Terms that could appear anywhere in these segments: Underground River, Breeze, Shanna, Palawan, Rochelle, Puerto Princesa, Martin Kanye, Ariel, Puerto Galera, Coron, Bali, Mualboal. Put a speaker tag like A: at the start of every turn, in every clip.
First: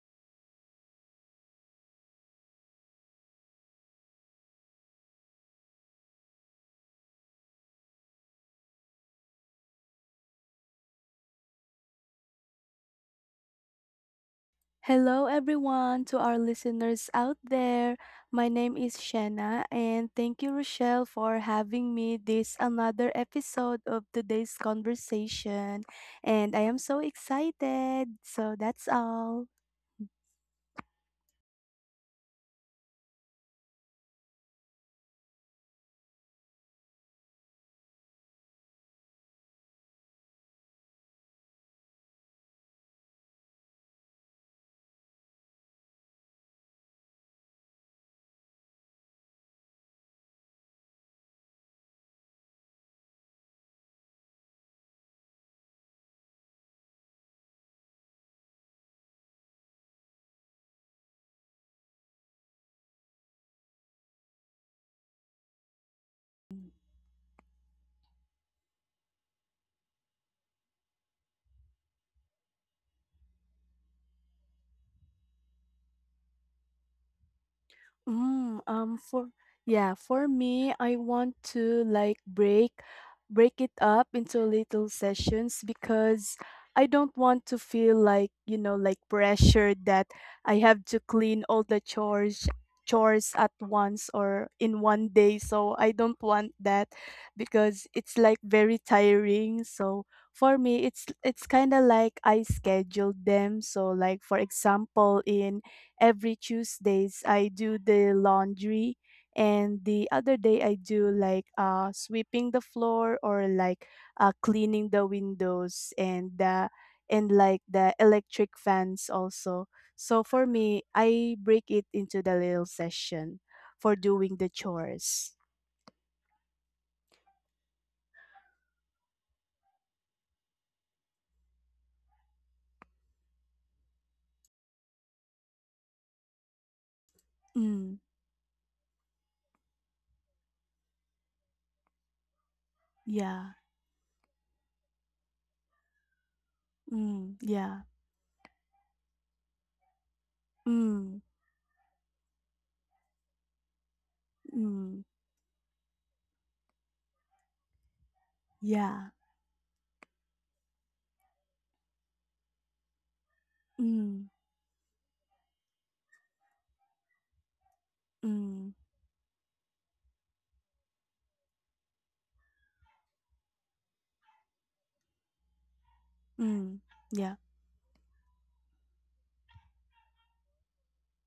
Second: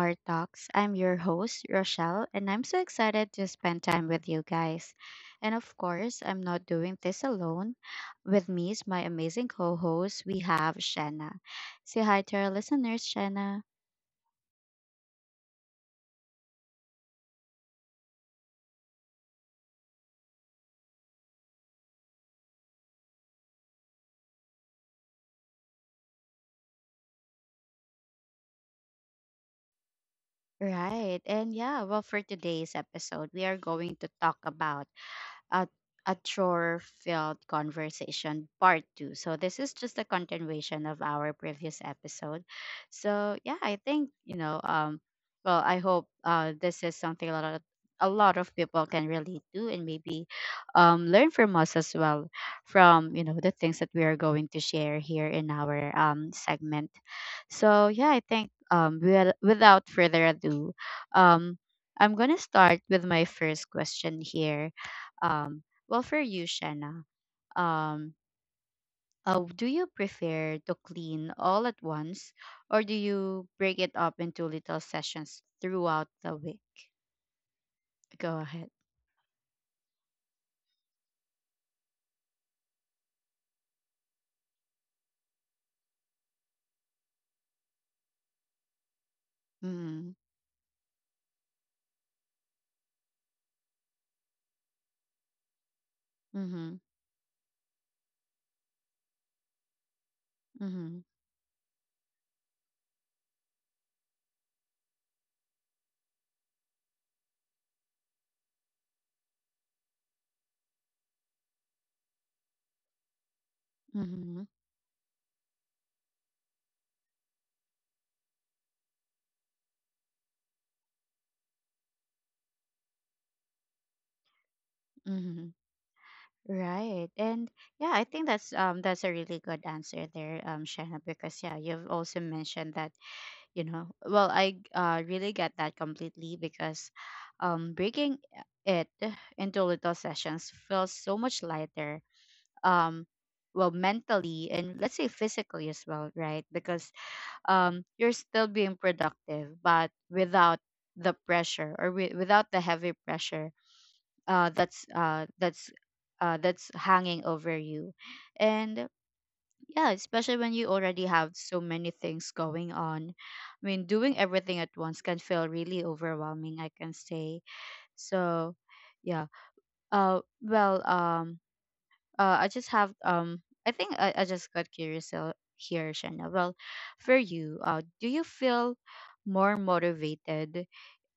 A: our talks. I'm your host, Rochelle, and I'm so excited to spend time with you guys. And of course, I'm not doing this alone. With me is my amazing co host, we have Shanna. Say hi to our listeners, Shanna.
B: Hello, everyone, to our listeners out there. My name is Shanna, and thank you, Rochelle, for having me this another episode of today's conversation. And I am so excited. So that's all.
A: Right, and yeah, well, for today's episode, we are going to talk about a, a chore filled conversation part two. So, this is just a continuation of our previous episode. So, yeah, I think, well, I hope this is something a lot of people can relate to and maybe learn from us as well from the things that we are going to share here in our segment. So yeah, I think without further ado, um, I'm going to start with my first question here. um, well, for you, Shanna, um, do you prefer to clean all at once or do you break it up into little sessions throughout the week? Go
B: Mm,
A: ahead.
B: for Yeah, for me, I want to like break it up into little sessions because I don't want to feel like, like pressured that
A: Mm-hmm.
B: I have to clean all the chores at once or in one day. So I don't want that
A: Mm-hmm.
B: because it's like very tiring. So for me, it's
A: Mm-hmm.
B: it's kind of like I scheduled them. So like for example, in every Tuesdays I do the laundry and the other day I do like sweeping the floor or like
A: Mm-hmm.
B: cleaning the windows and like the electric fans also. So for me, I break it into the little session for doing the chores.
A: Mm-hmm. Right. And yeah, I think that's a really good answer there, Shanna, because yeah, you've also mentioned that well I really get that completely because
B: Mm,
A: breaking it into little sessions feels so much lighter. um
B: yeah.
A: well mentally and let's say physically as well, right? Because
B: Mm, yeah.
A: you're still being productive but without
B: Mm,
A: the pressure or without the heavy pressure
B: mm,
A: that's that's hanging over you.
B: yeah.
A: And yeah, especially when you already have so many things going on. I mean,
B: Mm,
A: doing everything at once can feel really overwhelming, I can say.
B: mm,
A: So yeah, uh well um I just have um, I think I just got curious here, Shanna. Well,
B: mm,
A: for
B: yeah.
A: you, do you feel more motivated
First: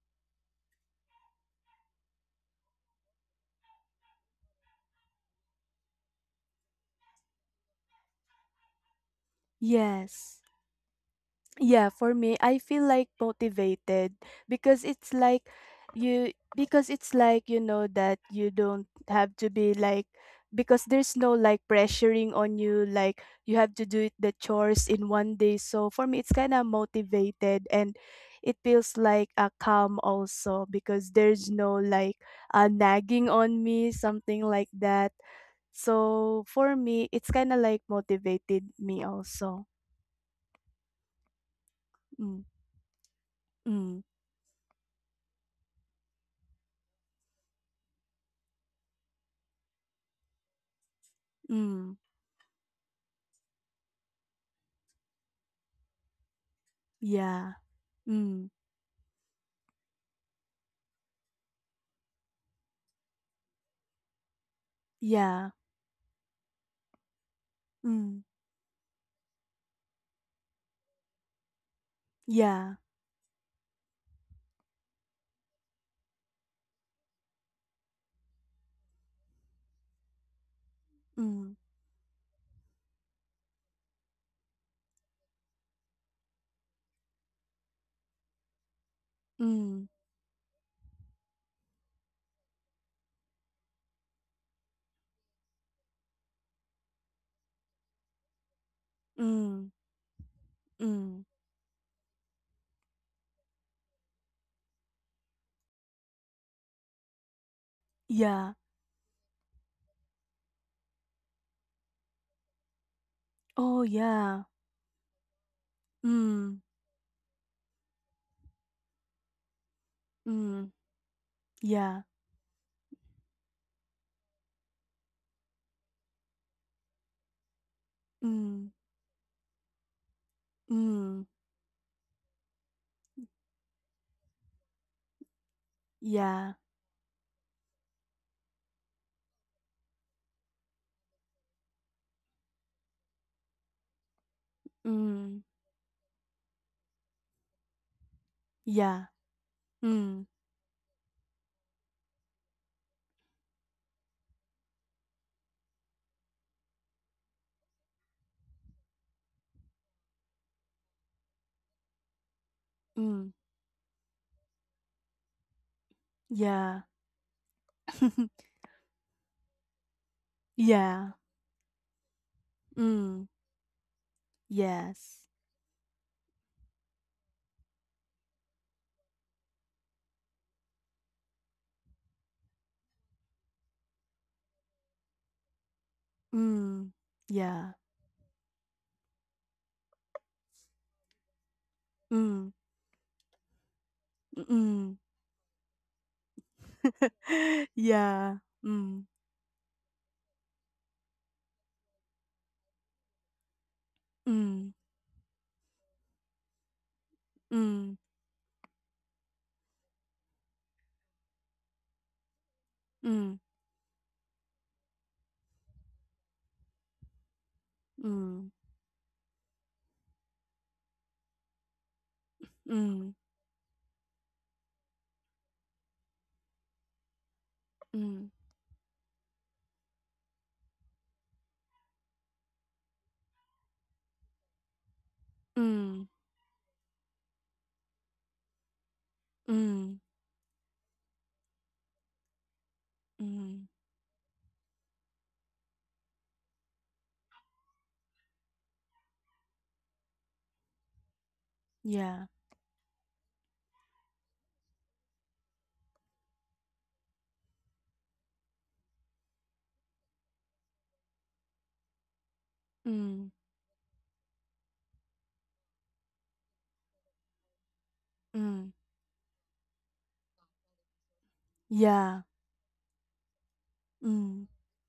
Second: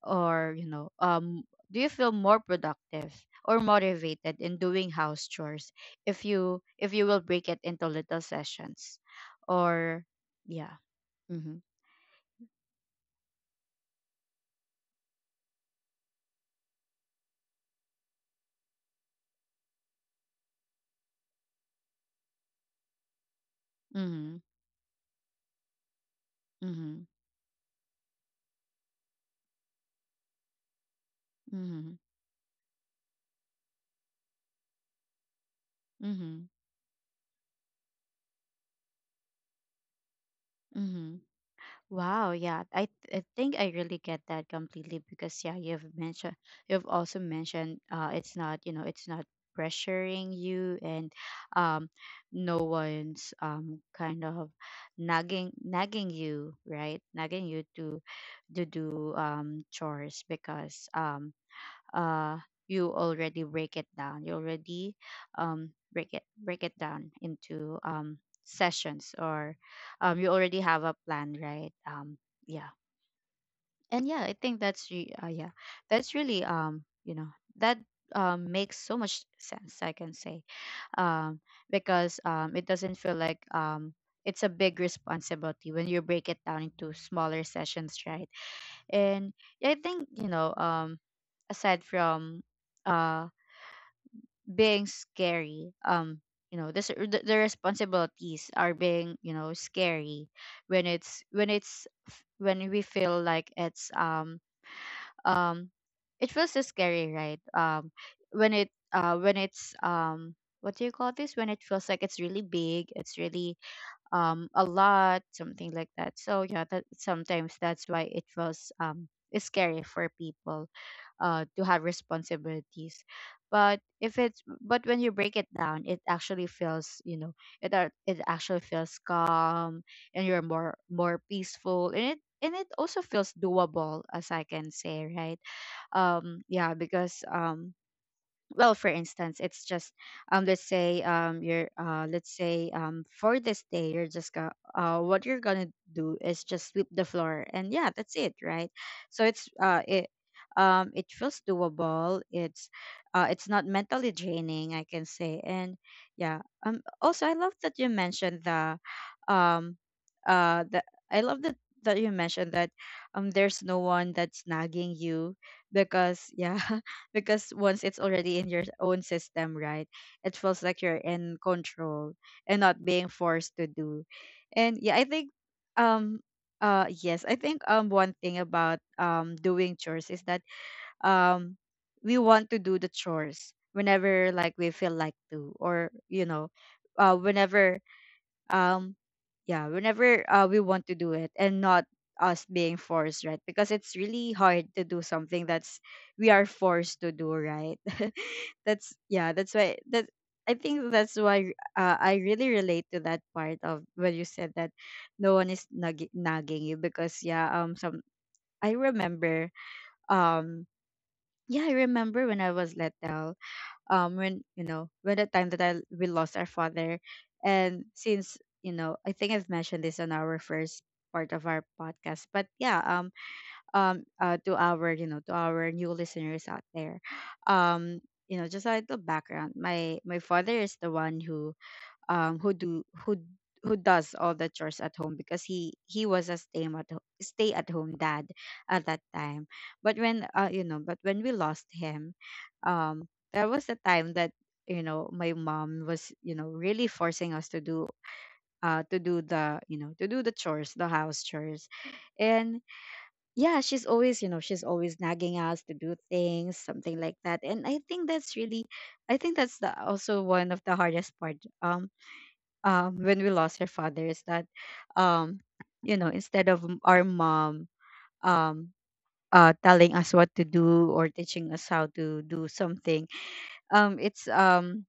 A: or, you know, do you feel more productive or motivated in doing house chores if you will break it into little sessions or
B: Yes.
A: yeah. Mhm.
B: Yeah, for me, I feel like motivated because it's like you know that you don't have to be like because there's no like pressuring on you like you have to do it the
A: Mhm.
B: chores in one day. So for me, it's kind of
A: Mhm.
B: motivated and it feels like a calm also because there's no
A: Mhm.
B: like a nagging on me, something like that. So
A: Mhm.
B: for me, it's kind of like motivated me also.
A: Mhm. Wow,
B: Mm,
A: yeah. I think I really
B: mm,
A: get that completely because yeah, you've mentioned you've also mentioned it's not, you know, it's not pressuring you, and um
B: mm.
A: no one's um, kind of nagging you, right? Nagging you
B: Yeah.
A: to
B: Mm.
A: do um, chores because uh you already break it down, you already
B: Yeah.
A: break it down into um,
B: Mm.
A: sessions, or um, you already have a plan, right? Yeah.
B: Yeah.
A: And yeah, I think that's yeah, that's really, um, you know, that makes so much sense, I can say. um
B: Mm.
A: because um, it doesn't feel like um, it's a big responsibility when you break it down into smaller sessions, right? And yeah, I
B: Mm.
A: think, you know, um, aside from uh being scary, um, you know, the responsibilities are, being you know,
B: Mm.
A: scary when
B: Mm.
A: it's when we feel like it's um, um, it feels so scary, right? Um, when
B: Yeah.
A: it's um, what do you call this, when it feels like it's really big, it's really
B: Oh
A: um,
B: yeah.
A: a lot, something like that. So yeah,
B: Mm.
A: that sometimes that's why it was um, scary for people
B: Mm.
A: to have
B: Yeah.
A: responsibilities. But if it's but when you break it down, it actually feels, you know, it actually
B: Mm.
A: feels calm and you're more
B: Mm.
A: peaceful, and it also feels doable, as I can say, right? Um,
B: Yeah.
A: yeah, because um, well, for instance, it's just um, let's say um, you're let's say um, for this day, you're just what you're
B: Mm.
A: gonna do is just sweep the floor, and yeah, that's it, right?
B: Yeah.
A: So it
B: Mm.
A: um, it feels doable. It's it's not mentally draining, I can say. And yeah, um, also I love that you mentioned the um uh the I love that you mentioned that um,
B: Mm.
A: there's no one that's nagging you, because yeah
B: Yeah.
A: because once it's already in your own system, right? It feels like you're
B: yeah.
A: in control and not being
B: Mm.
A: forced to do. And yeah, I think
B: Yes.
A: um yes, I think um, one thing about um, doing chores is that um, we want to do the chores whenever, like, we feel like to, or you know,
B: Mm.
A: whenever
B: Yeah.
A: um, yeah, whenever we want to do it and not us
B: Mm.
A: being forced, right? Because it's really hard to do
B: Mm.
A: something that's we are forced to do, right?
B: yeah.
A: That's
B: Mm.
A: yeah, that's why that, I think that's why I really relate to that part of when you said that
B: Mm.
A: no one is nagging you, because yeah um, some,
B: Mm.
A: I remember um, yeah, I remember when I was let down um, when, you know, when the time that I we lost our father, and since,
B: Mm.
A: you know, I think I've mentioned this on our first part of our podcast, but yeah,
B: Mm. Mm.
A: to our, you know, to our new listeners out there, um,
B: Mm.
A: you know, just a little background. My father is the one who do who does all the chores at home, because
B: Mm.
A: he was a stay at home dad at that time. But
B: Mm,
A: when but when we lost him, um, there was
B: mm,
A: a time that, you know, my mom was, you know, really forcing us to do the, you know, to do the chores, the house chores,
B: yeah.
A: and yeah, she's always, you know, she's always nagging us to do things, something like that, and I think that's really, I think that's the, also one of the hardest part, um, when we
B: Mm,
A: lost our father, is that um, you know, instead of our mom, um,
B: mm,
A: telling us what to do or teaching us how to
B: yeah.
A: do something, it's
B: Mm,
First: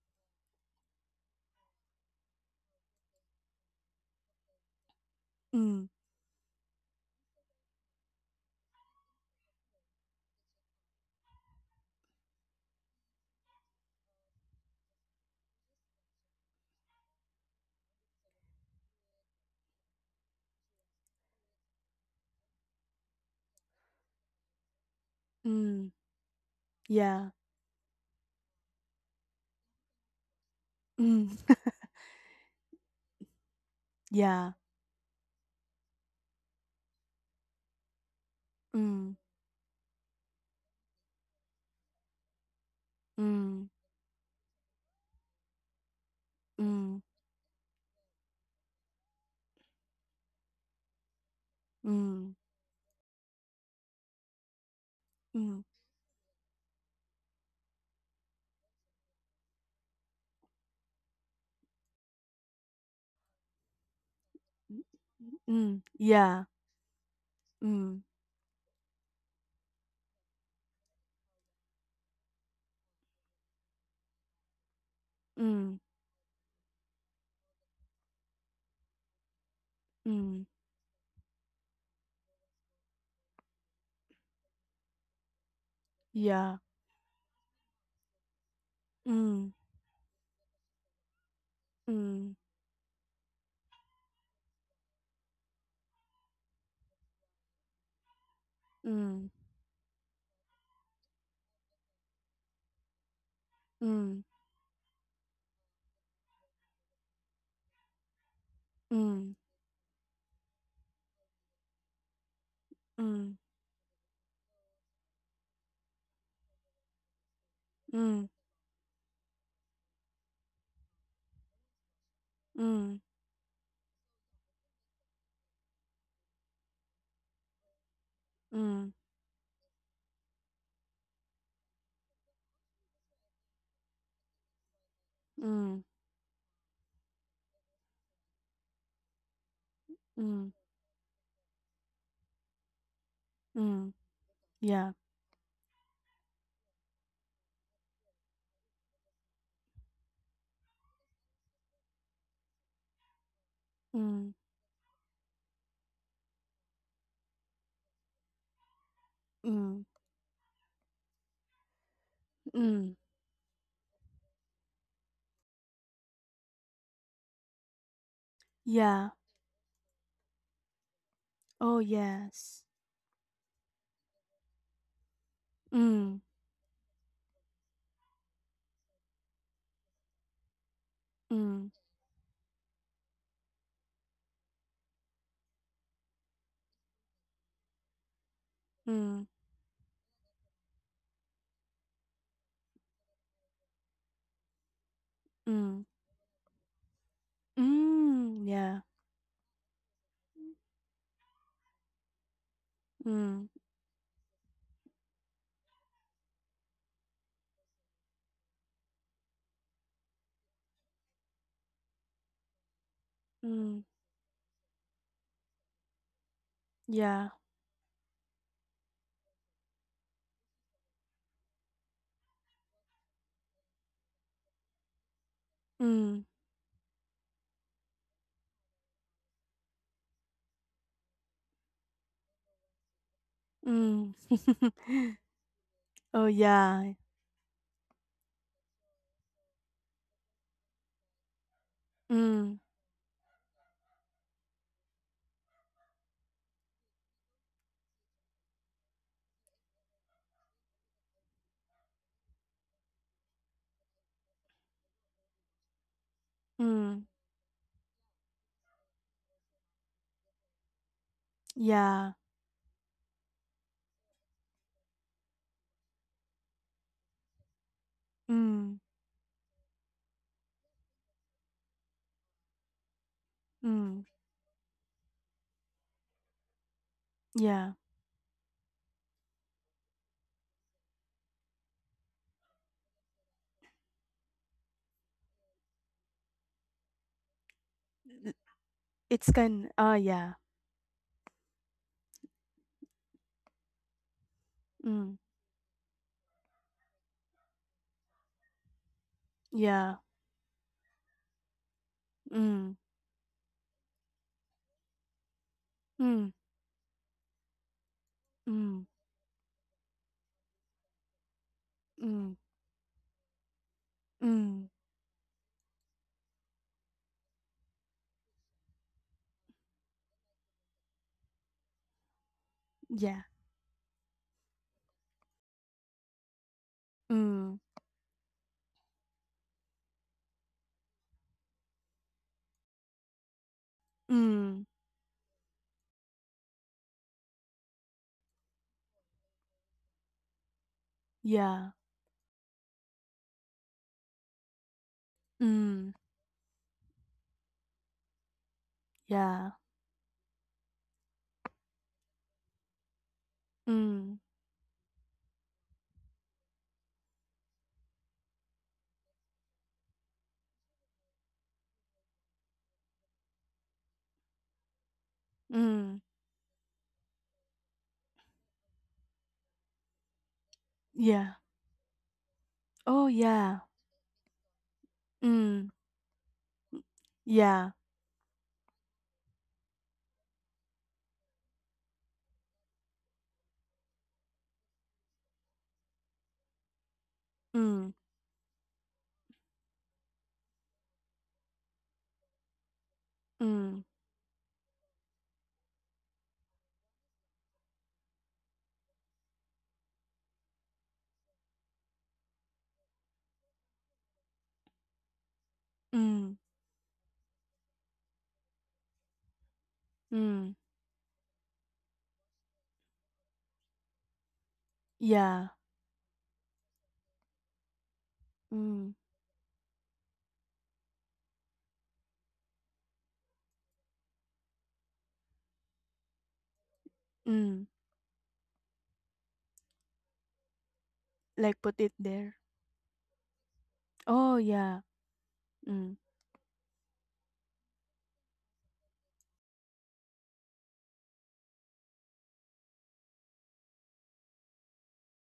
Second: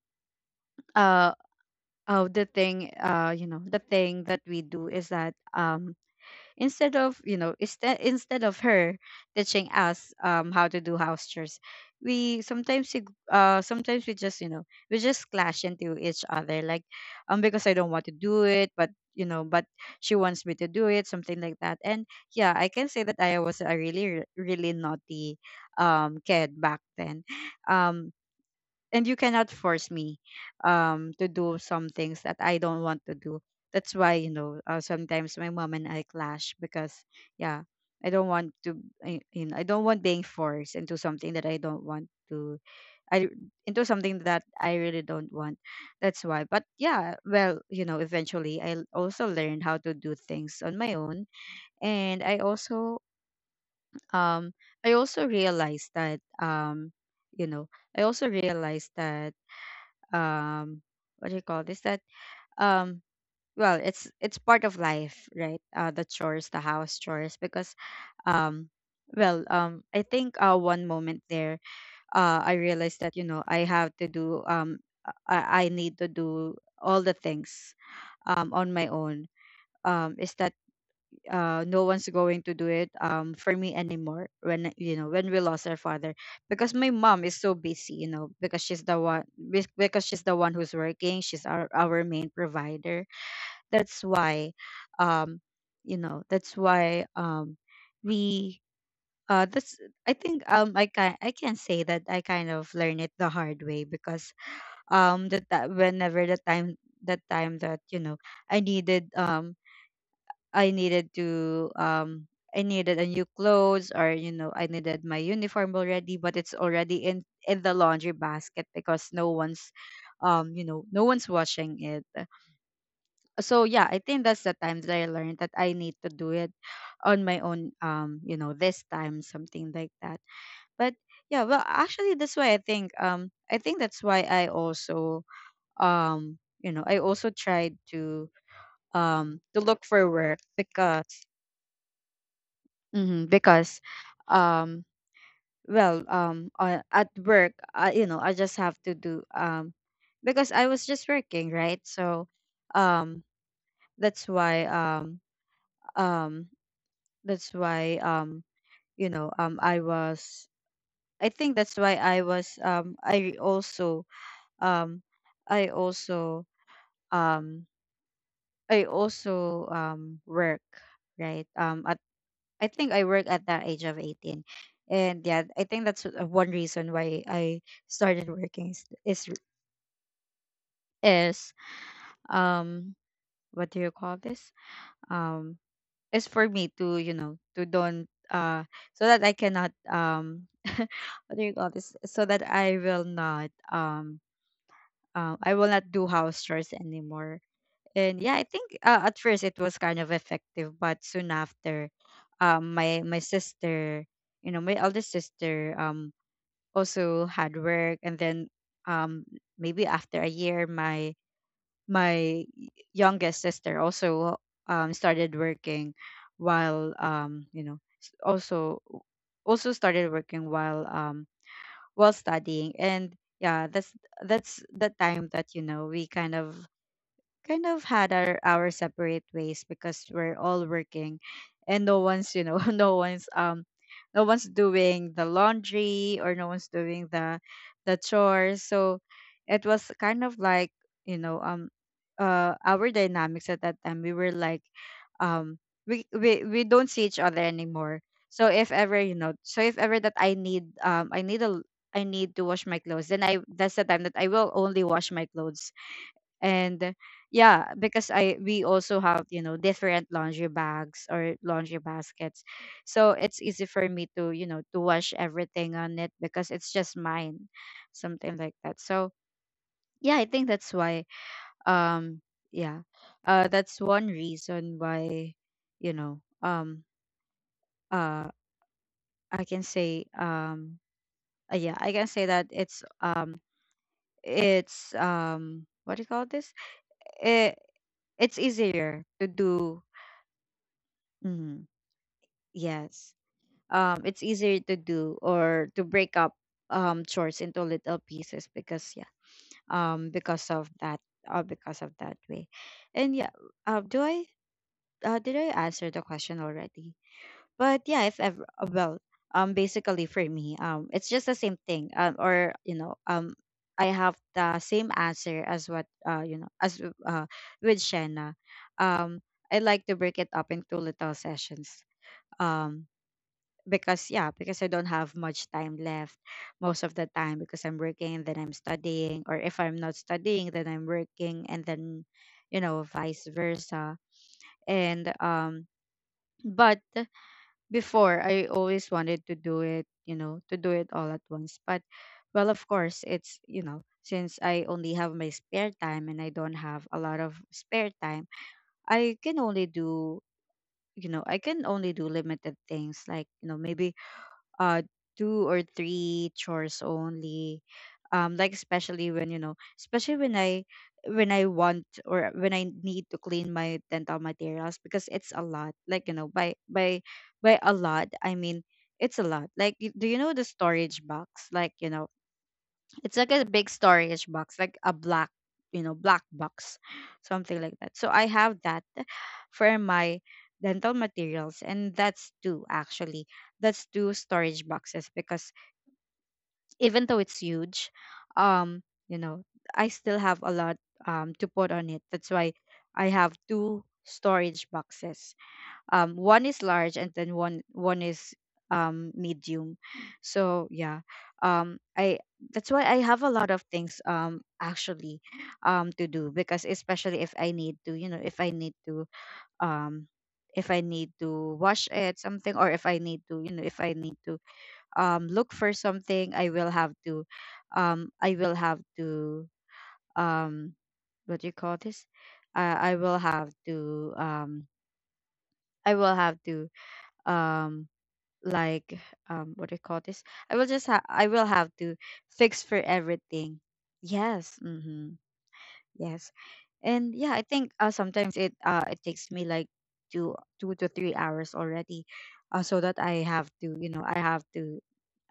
A: uh, the thing, the thing that we do is that
B: mm,
A: instead of, you know, instead of her teaching us um, how to do house chores, we sometimes sometimes we just, you know, we just clash into each other, like um, because I don't want to do it, but, you know, but she wants me to do it, something like that. And yeah, I can say that I was a really really naughty
B: mm,
A: um, kid back then,
B: yeah.
A: um, and you cannot force me um, to
B: Mm,
A: do some things that I don't want to do. That's why, you know,
B: yeah.
A: sometimes my mom and I clash, because yeah, I don't want to
B: Mm,
A: you know, I don't want being forced into something that I don't want to I
B: mm,
A: into something that I really don't want. That's why. But
B: mm,
A: yeah, well, you know, eventually also learned how to do things on my own, and I
B: mm,
A: also um, I also
B: mm,
A: realized that um, you know, I also realized that um, what do you call this, that um, well, it's part of life, right?
B: mm,
A: Uh, the chores,
B: yeah.
A: the house chores, because
B: Mm,
A: um, well um, I think uh, one moment there, uh, I realized that, you know, I have to do um, I
B: mm,
A: need to do all the things um, on my own, um, is
B: mm,
A: that no one's going to do it for me anymore when, you know, when we lost our father,
B: yeah.
A: because my mom is so busy, you know, because she's the one
B: Mm,
A: because she's the one who's working, she's our main
B: mm,
A: provider. That's why um, you know, that's why um, we,
B: mm,
A: that's, I think um, I can say that I kind of learned it the hard way, because
B: mm,
A: um, that whenever the time, that time that, you know, I needed um, I needed to um, I needed
B: mm,
A: a new clothes, or, you know, I needed my uniform already, but it's already in the
B: mm,
A: laundry basket, because no one's um, you know, no one's washing it.
B: mm,
A: So yeah, I think that's the time that I learned that I need to do it on my own um, you know, this
B: mm,
A: time, something like that. But yeah, well, actually that's why I think um, I think that's why I also
B: mm,
A: um, you know, I also tried to um, to look for
B: mm,
A: work,
B: mm,
A: because hmm.
B: mm,
A: Because,
B: yeah.
A: um, well, at work, you know, I just have to do because I was just working, right? So, um, that's
B: Mm,
A: why, um, um, that's why, you know, I
B: mm,
A: was. I think that's why I was.
B: mm,
A: I also, um, I also, um, I
B: yeah.
A: also um, work, right?
B: Oh,
A: I
B: yes.
A: think I work at that age of 18. And yeah, I think that's
B: Mm,
A: one reason why I started working is
B: mm.
A: um, what do you call this? Um, is for me to, you know, to don't uh, so that I
B: Mm,
A: cannot um, what do you call this? So that I will not
B: mm,
A: do house chores anymore. And yeah, I
B: mm,
A: think
B: yeah,
A: at first it was kind of effective, but soon after um my my
B: mm,
A: sister my eldest sister also hard work. And then um maybe after a year, my youngest sister
B: mm,
A: also started working, while
B: yeah,
A: also started working while studying. And yeah, that's the time that, you know, we
B: mm,
A: kind of had our separate ways because we're all working, and no one's, you know, no one's no
B: mm.
A: one's doing the laundry,
B: Oh,
A: or no one's
B: yeah,
A: doing the chores. So it was kind of like, you know,
B: mm,
A: our dynamics at that time. We were like, um we don't see each other anymore. So if ever, you know, so if ever that I need to wash my clothes. Then I that's the time that I will only wash my clothes. And
B: mm,
A: yeah, because I we also have, you know, different laundry bags or laundry
B: yeah,
A: baskets, so it's easy for me to, you know, to wash everything on it because it's just mine. Something like that.
B: mm,
A: So yeah, I think that's why, um yeah that's one
B: mm,
A: reason why, you know,
B: yeah.
A: uh I can say, yeah, I can say that it's what do you call this, it, it's
B: It's
A: easier to
B: kind, oh,
A: do. Mm-hmm. Yes. It's easier to
B: mm,
A: do, or to break up chores into little pieces, because yeah,
B: yeah,
A: um, because of that, because of that way.
B: mm,
A: And yeah, do I did I answer the
B: mm,
A: question already? But yeah, if ever
B: mm,
A: well, basically for me, it's just the same thing,
B: mm,
A: or you know, I have the
B: mm,
A: same answer as what you know, as with Shanna. um, I like to break it up into little sessions, um
B: yeah,
A: because yeah, because I don't have much time left most of the time, because
B: mm,
A: I'm working and then I'm studying, or if I'm not studying then I'm working. And then, you know, vice versa.
B: mm,
A: And but before I always wanted to do it, you know, to do it all at once. But
B: yeah,
A: well of course it's, you know, since I only have my spare
B: mm,
A: time and I don't have a lot of spare time, I can only
B: yeah,
A: do, you know, I can only do limited things like, you know, maybe
B: mm,
A: uh two or three chores only. Like especially when, you know, especially when I when I want, or when I need to clean my dental materials, because it's a lot.
B: mm,
A: Like, you know, by a lot I mean it's a lot. Like do you know the storage
B: yeah,
A: box? Like, you know,
B: oh,
A: it's like a big storage box, like a black, you
B: mm,
A: know, black box, something like
B: yeah,
A: that. So I have that for my dental materials, and that's two actually. That's two storage boxes because even though it's huge,
B: mm,
A: um, you know, I still have a lot to put on it. That's why I have two
B: mm,
A: storage boxes. One is large, and then one is medium. So yeah, I that's why I have a lot of things, actually, to do,
B: mm,
A: because especially if I need to, you know, if I need to um, if
B: mm.
A: I need to wash it something, or if I need to, you know, if I need to
B: Yeah.
A: look for something, I will have to um, I will
B: Mm,
A: have to um, what do you call this? I will have to I will have to
B: mm.
A: um like, what do you call this, I will
B: Like
A: have
B: put it
A: to
B: there.
A: fix for everything.
B: Oh,
A: Yes,
B: yeah.
A: mm-hmm.
B: Mm,
A: Yes. And yeah, I think sometimes it takes me like two 2 to 3 hours already, so that I have to, you know, I have to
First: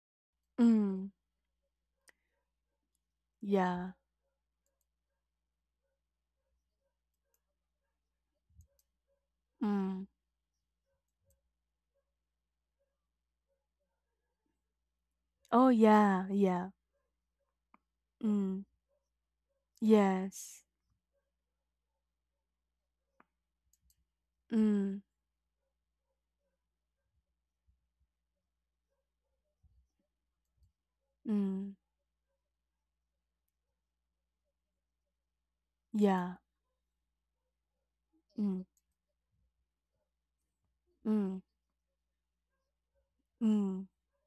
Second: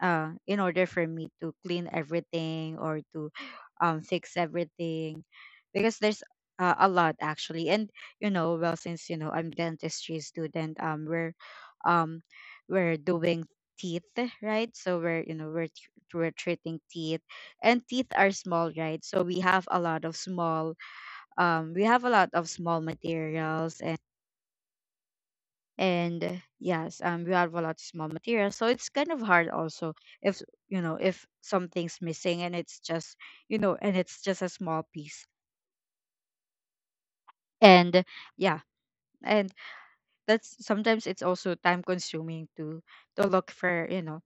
A: in order for
B: mm.
A: me to clean everything, or to
B: Yeah.
A: fix everything, because there's a lot actually. And, you know, well since, you know, I'm
B: Mm.
A: dentistry student, um we're doing teeth, right? So we're, you know,
B: Oh, yeah.
A: we're treating
B: Yeah.
A: teeth. And teeth are small,
B: Mm.
A: right? So we have a lot of
B: Yes.
A: small we have a lot of small materials. And
B: Mm,
A: yes, we have a lot of small materials, so it's kind of hard also if, you know, if
B: mm.
A: something's missing, and it's just, you know, and it's just a small piece.
B: Yeah.
A: And yeah.
B: Mm,
A: And that's sometimes it's
B: mm.
A: also time consuming to look
B: Mm.
A: for, you know,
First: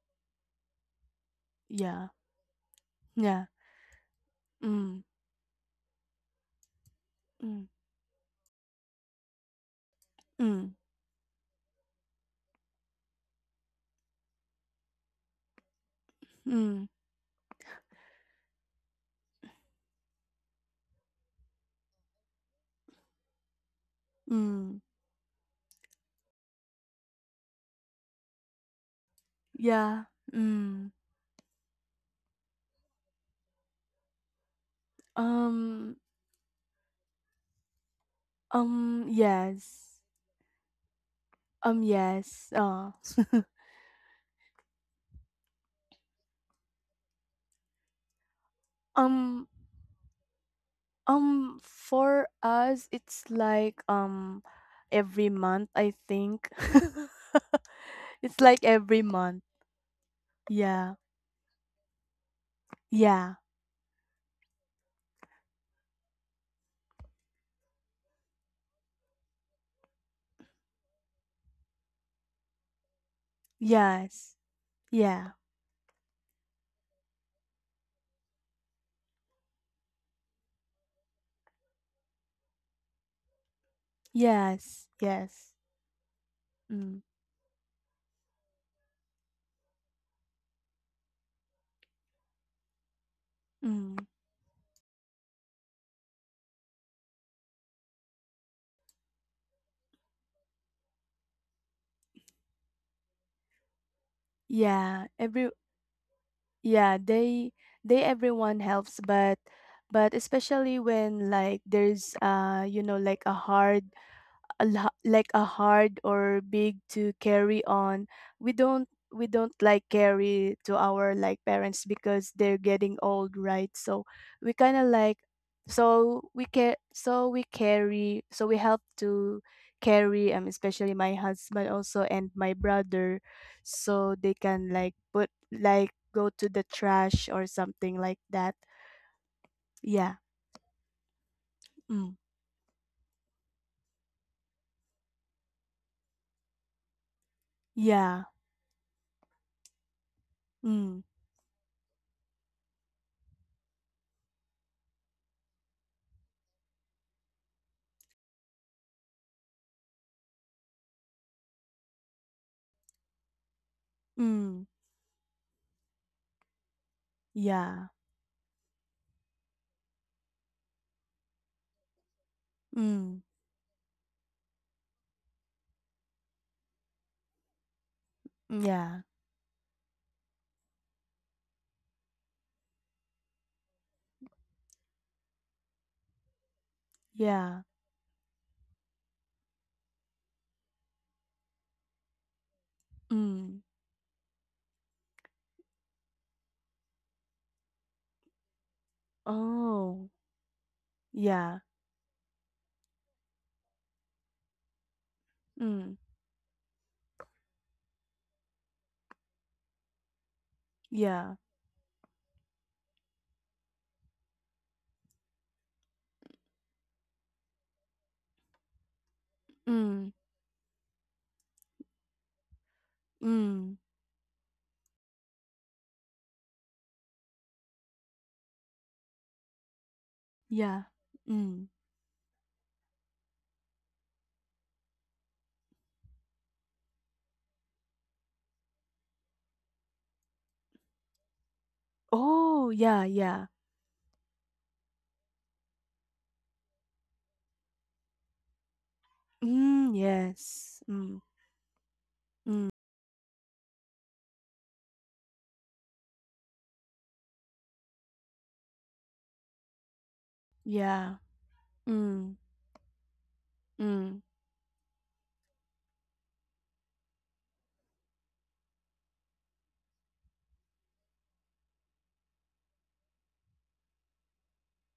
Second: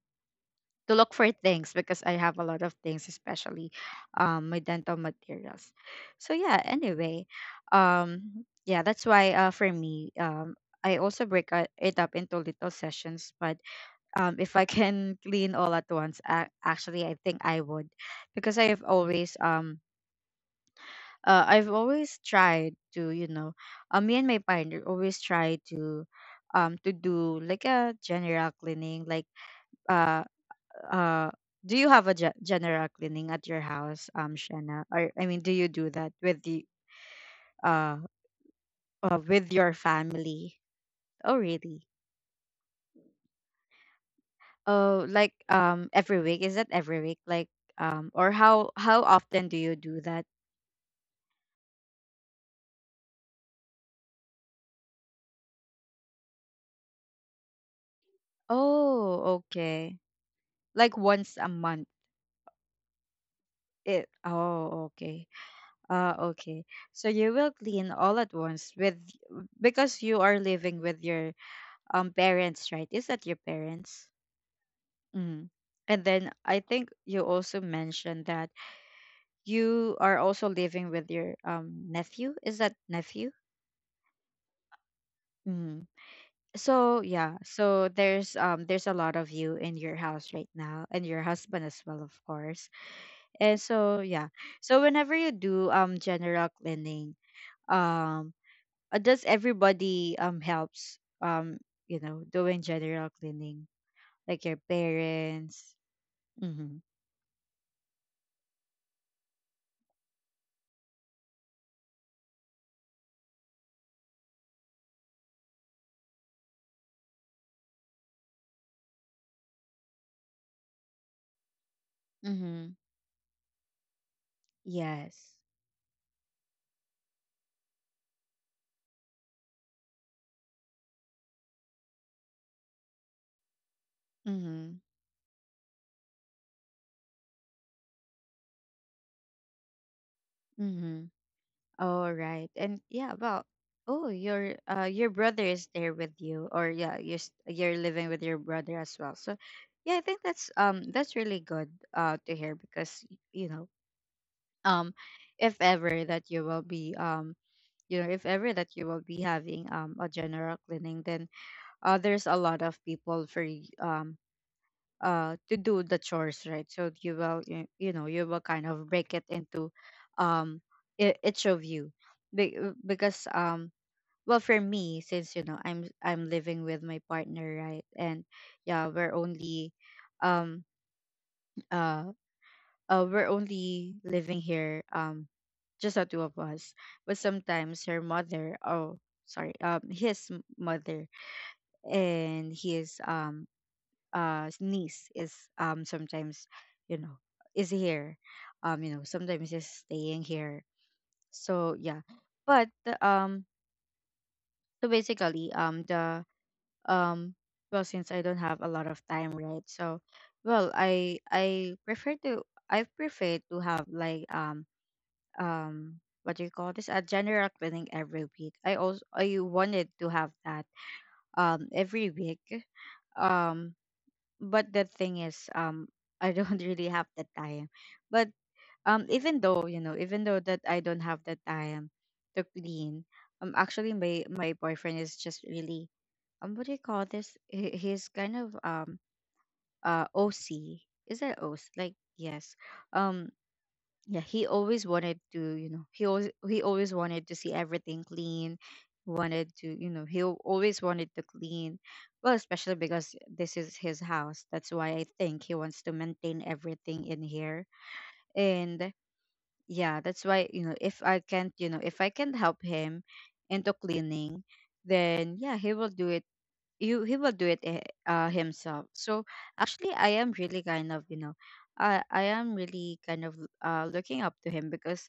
A: to look for things, because
B: Yeah.
A: I have a lot of things,
B: Yeah.
A: especially my dental
B: Mm,
A: materials. So yeah, anyway,
B: mm.
A: yeah, that's why, for me,
B: Mm.
A: I also break it up into little sessions. But if I can clean all at once, I,
B: Mm.
A: actually, I think I would, because I have always I've always tried to, you know, me and my
B: Mm.
A: partner always try to do like a general cleaning, like
B: Yeah.
A: uh
B: Mm.
A: uh do you have a general cleaning at your house, Shanna? Or I mean, do you
B: Um.
A: do that with the uh, with your
B: Yes.
A: family? Oh really?
B: Yes.
A: Oh, like every week? Is that every week? Like or how
B: Um.
A: often do you do that?
B: For us, it's like every month, I think. It's like every month.
A: Oh okay,
B: Yeah.
A: like once a month?
B: Yeah.
A: It oh okay. Okay. So you will clean all at once with, because you are living with your parents, right? Is that your parents?
B: Yes. Yeah.
A: Mm. And then I think you also mentioned that you are also living with your nephew. Is that nephew?
B: Yes. Yes.
A: Mm.
B: Mm.
A: So yeah, so there's a lot of you in your house right now, and your husband as well, of course. And
B: Mm.
A: so yeah, so whenever you do general cleaning, um does everybody helps, you know, doing general cleaning, like your
B: Yeah. Every
A: parents? Mm-hmm.
B: yeah, they everyone helps, but especially when like there's you know like a hard like a hard or big to carry on we don't like carry to our like parents because they're
A: Mm-hmm.
B: getting old right so we kind of like
A: Yes.
B: so we carry so we help to carry especially my husband also and my brother so they can
A: Mm-hmm.
B: like put like go to the trash or something like that yeah
A: Mm-hmm.
B: mm.
A: All right. And yeah, well, oh, your brother is there with you, or yeah, you're you're living
B: yeah
A: with your brother as well. So yeah, I think
B: mm.
A: that's really good to hear, because you know, um if ever that you will be you know, if ever that you will be having a general cleaning, then there's a lot of people for you,
B: Mm.
A: to do the chores, right? So you will
B: yeah
A: you know, you will kind of break it into um each of you.
B: mm.
A: Because well for me since, you know, I'm living with my partner, right? And yeah,
B: yeah
A: um uh, we're only living here, just the two of us. But
B: Yeah.
A: sometimes her mother, oh sorry, his mother, and his
B: Mm.
A: niece is sometimes, you know, is here, you know, sometimes is
B: Oh.
A: staying here.
B: Yeah.
A: So yeah. But um so basically
B: Mm.
A: the um well since I don't have a lot of time, right? So well, i
B: Yeah.
A: i prefer to, I prefer to have like what do you call this, a general cleaning every week. I also, I wanted to
B: Mm.
A: have that every week, um
B: Mm.
A: but the thing is, I don't really have the time. But even though, you know, even though that I
B: Yeah.
A: don't have the
B: Mm.
A: time to clean, actually my boyfriend is just really, what do you call this, he's kind of OC. Is that OC? Like yes.
B: Oh, yeah,
A: um
B: yeah.
A: yeah, he always wanted to, you know, he always, he always wanted to see everything clean. Wanted to, you know,
B: Mm,
A: always
B: yes.
A: wanted to
B: Mm.
A: clean. Well, especially
B: Mm.
A: because this is his house, that's why I think he wants to maintain everything in here. And yeah, that's why, you know, if I
B: Yeah.
A: can't you know, if I can
B: Mm.
A: help him into
B: Mm.
A: cleaning, then yeah, he will do it, you, he will do it himself. So actually I am really kind of, you know, I am really kind of looking up to him because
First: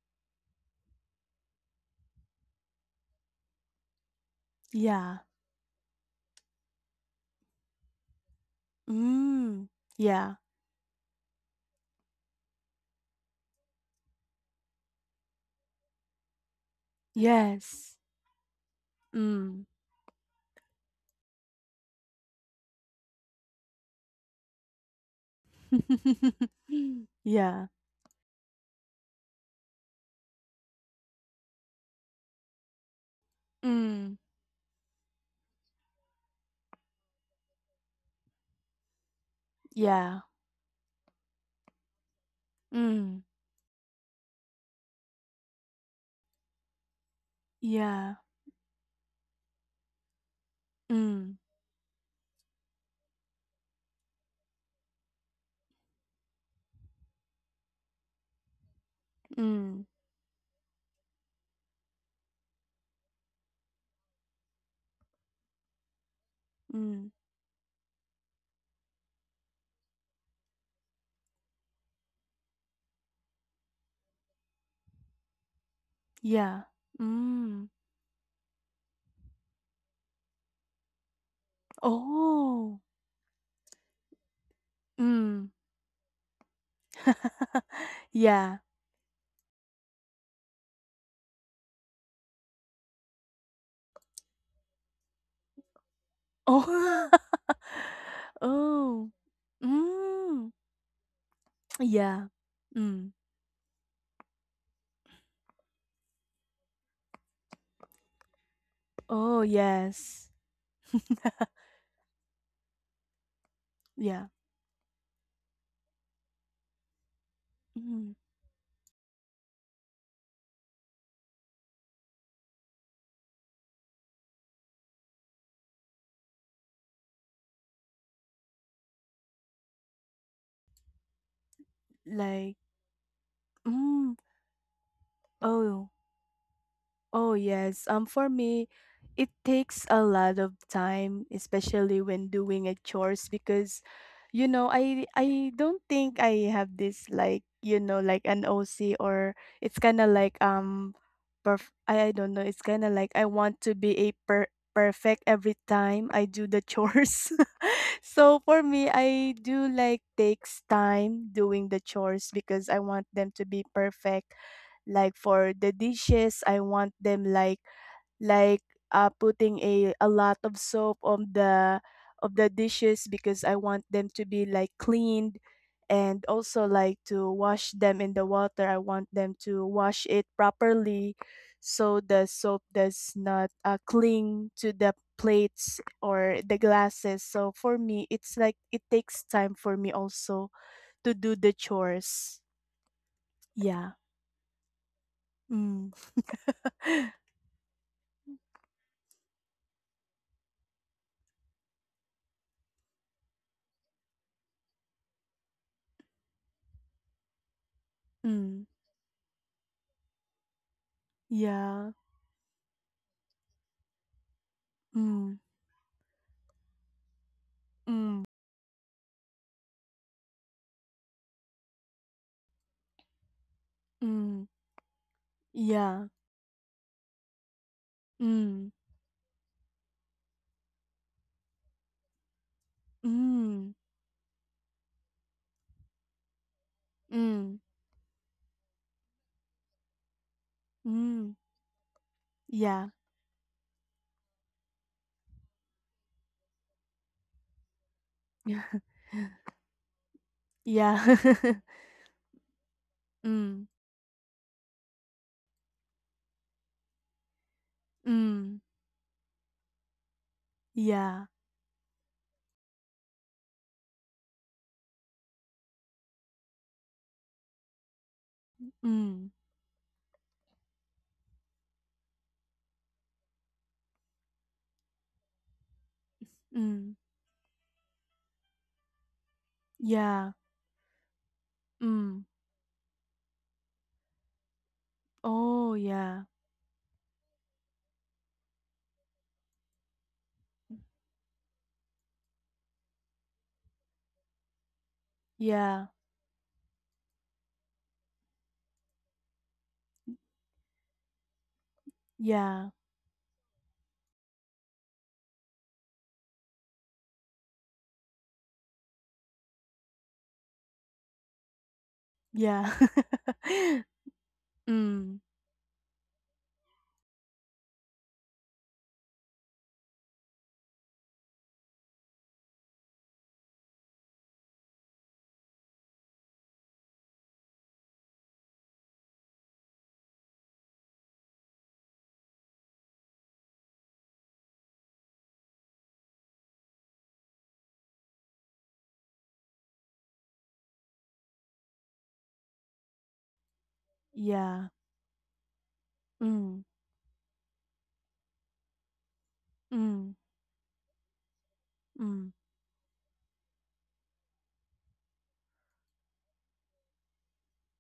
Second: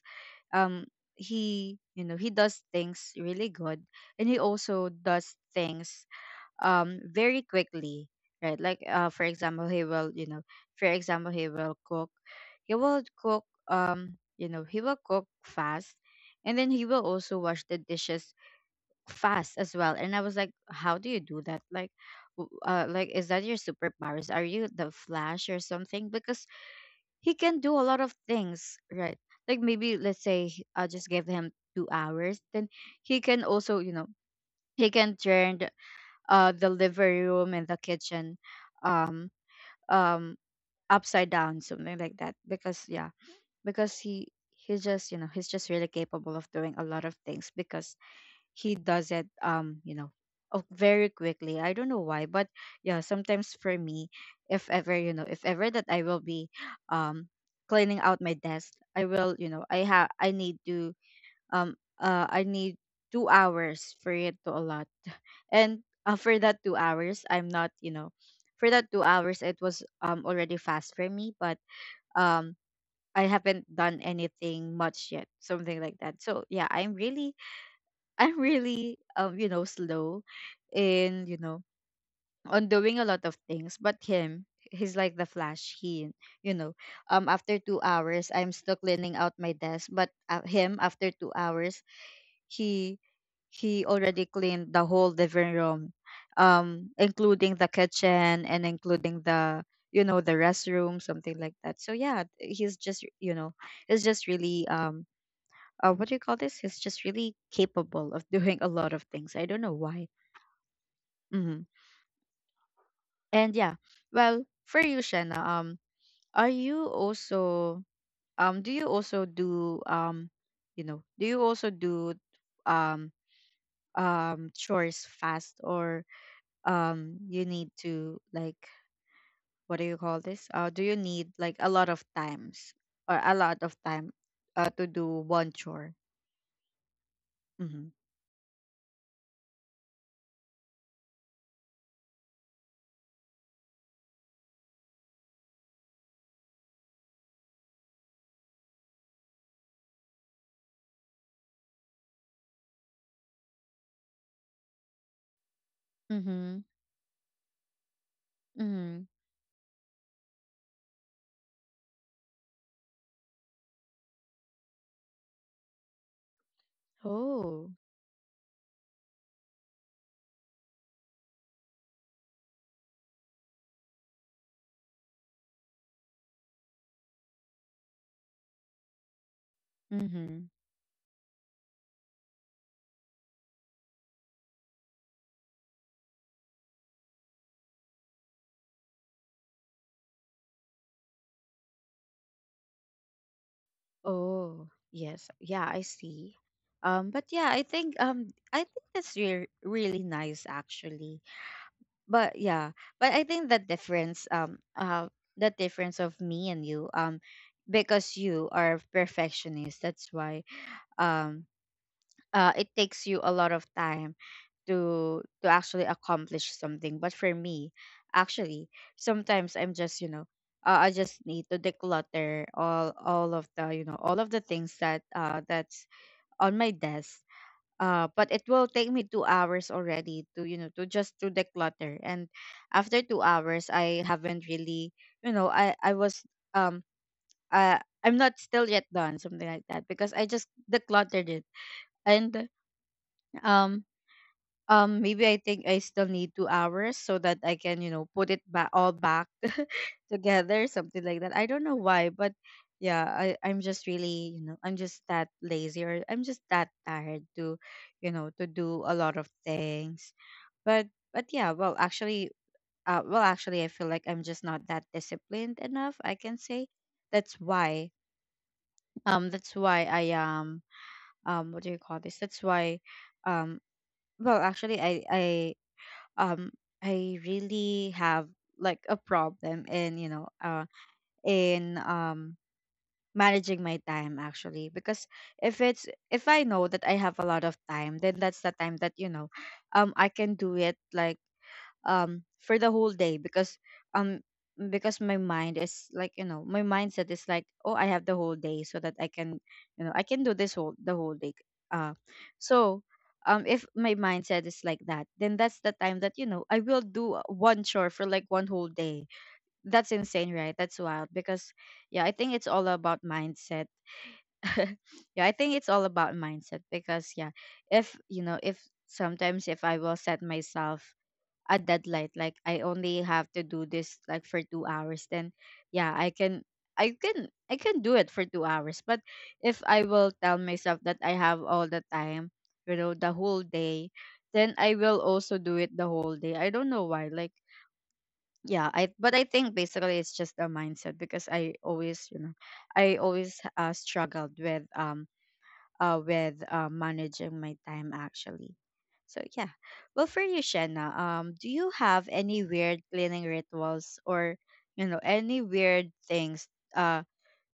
A: um he, you know, he does things really good, and he also
B: Yeah.
A: does things very quickly. Right, like for example
B: Mm.
A: he will, you
B: Yeah.
A: know, for example he will cook, he will cook, you know, he will cook fast, and then he will also wash the
B: Yes.
A: dishes fast
B: Mm.
A: as well. And I was like, how do you do that? Like like is that your superpowers? Are you the Flash or something? Because he can
B: Yeah.
A: do a lot of things, right? Like maybe let's say, I just give him 2 hours, then he can also, you know,
B: Mm.
A: he can turn the living room and the kitchen, um
B: Yeah.
A: um upside down Something like that. because yeah
B: Mm.
A: because he he just, you know, he's just really capable of doing a lot of things because
B: Yeah.
A: he does it, very
B: Mm.
A: quickly. I don't know why, but yeah, sometimes for me, if ever, you know, if ever that I will be, um cleaning out my desk, I will, you know,
B: Mm.
A: I need to, I need 2 hours for it to a lot and for that two
B: Mm.
A: hours I'm not, you know, for that 2 hours it was, already fast for me, but um I haven't done anything much yet, something like that. So
B: Yeah.
A: yeah,
B: Mm.
A: I'm really, you know, slow in, you know, on
B: Oh.
A: doing a lot of things. But him, he's like the
B: Mm.
A: flash. He you know After 2 hours I'm
B: Yeah.
A: still cleaning out my desk, but him, after 2 hours he he already cleaned the whole living room,
B: Oh.
A: including the kitchen and
B: Oh.
A: including the, you know, the
B: Mm.
A: restroom, something like that. So yeah,
B: Yeah.
A: he's just,
B: Mm.
A: you know, it's just really, what do you call this? He's just really capable of doing a lot of things.
B: Oh,
A: I don't know why.
B: yes.
A: Hmm. And yeah,
B: Yeah.
A: well, for you, Shanna, are you
B: Mm.
A: also, do you also do, you know, do you also do, um chores fast, or you need to, like, what do you call this? Do you need like a lot of
B: Like,
A: times or a lot of
B: mm.
A: time to do one
B: Oh.
A: chore?
B: Oh yes.
A: Mm-hmm.
B: For me, it takes a lot of time, especially when doing a chores because I don't think I have this like, like an OC or it's kind of like I don't know, it's kind of like I want to be a perfect every time I do the
A: Mm-hmm.
B: chores. So for me,
A: Mm-hmm.
B: I do like takes time doing the chores because I want them to be perfect. Like for the dishes, I want them
A: Oh.
B: like putting a lot of soap on the of the dishes because I want them to be like cleaned and also like to wash them in the water. I want them to wash it
A: Mm-hmm.
B: properly so the soap does not cling to the plates or the glasses. So for me, it's like it takes time for me also to do the chores. Yeah.
A: Oh, yes. Yeah,
B: Mm.
A: I see. But yeah, I think that's re really nice actually. But yeah, but I think the difference, the difference of me and you, because you
B: Mm.
A: are perfectionist, that's why, um
B: Yeah.
A: it takes you a lot of time
B: Mm.
A: to actually accomplish something. But for me,
B: Mm.
A: actually sometimes I'm just, you know, I just need to declutter all of the, you know, all of the
B: Mm.
A: things that that's
B: Yeah.
A: on my desk. But it will
B: Mm.
A: take me 2 hours already to, you know, to just to declutter, and after 2 hours
B: Mm.
A: I haven't really, you know, I was, um
B: Mm.
A: uh, I'm not still yet done, something like that, because I just decluttered
B: Mm.
A: it. And,
B: Yeah.
A: um maybe I think I still need 2 hours so that I can, you know, put it back all back together, something
B: Yeah.
A: like that. I don't know why, but yeah, i I'm
B: Mm.
A: just really, you know, I'm just that lazy or I'm just that tired to, you know, to
B: Mm.
A: do a lot of things. but
B: Yeah.
A: but yeah, well actually, well actually, I feel like I'm just not that disciplined enough, I can say. That's why,
B: Mm.
A: that's why I what do you call this, that's why, um well actually I um
B: Mm.
A: I really have like a problem in,
B: Yeah.
A: you know, in,
B: Mm.
A: managing my time actually. Because
B: Oh,
A: if it's,
B: yeah.
A: if I know that I have a lot of time, then that's the time that, you know, I can do it like, for the whole day, because, um because my mind
B: Yeah.
A: is like, you know, my mindset is like, oh, I have the whole day so that I can, you know, I can do this whole the whole day. uh
B: Yeah.
A: so um if my mindset is like that, then that's the time that, you know, I will do one chore for like one whole day. That's insane, right? That's wild, because yeah, I think it's
B: Yeah.
A: all about mindset.
B: Mm.
A: Yeah, I think it's all about mindset, because yeah, if, you know, if sometimes if I will set myself a deadline, like I only have to do this like for 2 hours, then yeah, I can I can do it for 2 hours. But if I will tell myself that I have all the time, you know, the whole day, then I will also do it the whole day. I don't know why, like, yeah, I think basically it's just a mindset, because I always, you know, I always, struggled
B: Yeah.
A: with,
B: Mm.
A: with, managing my time actually. So yeah.
B: Mm.
A: Well, for you, Shanna, do you
B: Mm.
A: have any weird cleaning rituals or, you know, any weird things uh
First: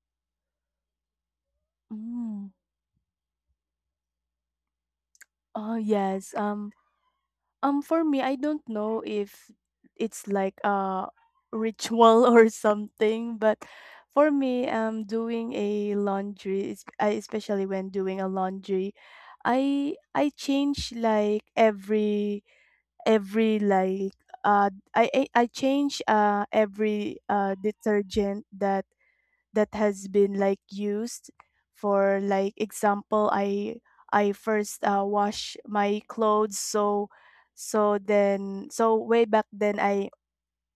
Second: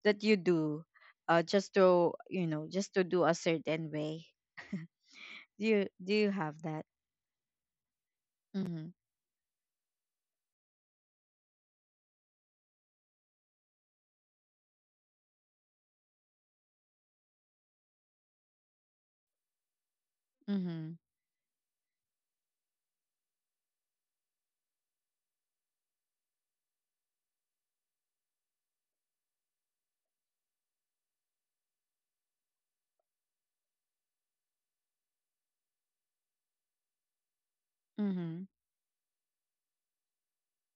A: that you do, just to, you
B: Mm.
A: know, just to do a certain way? Do
B: Oh,
A: you, do you
B: yes.
A: have that?
B: For me, I don't
A: Mhm.
B: know if it's like a ritual or something, but for me, doing a laundry, especially when doing a laundry, I change
A: Mhm.
B: like every every like I change every detergent that that has been like used for like example I first wash my clothes so so
A: Mhm.
B: then so way back then I.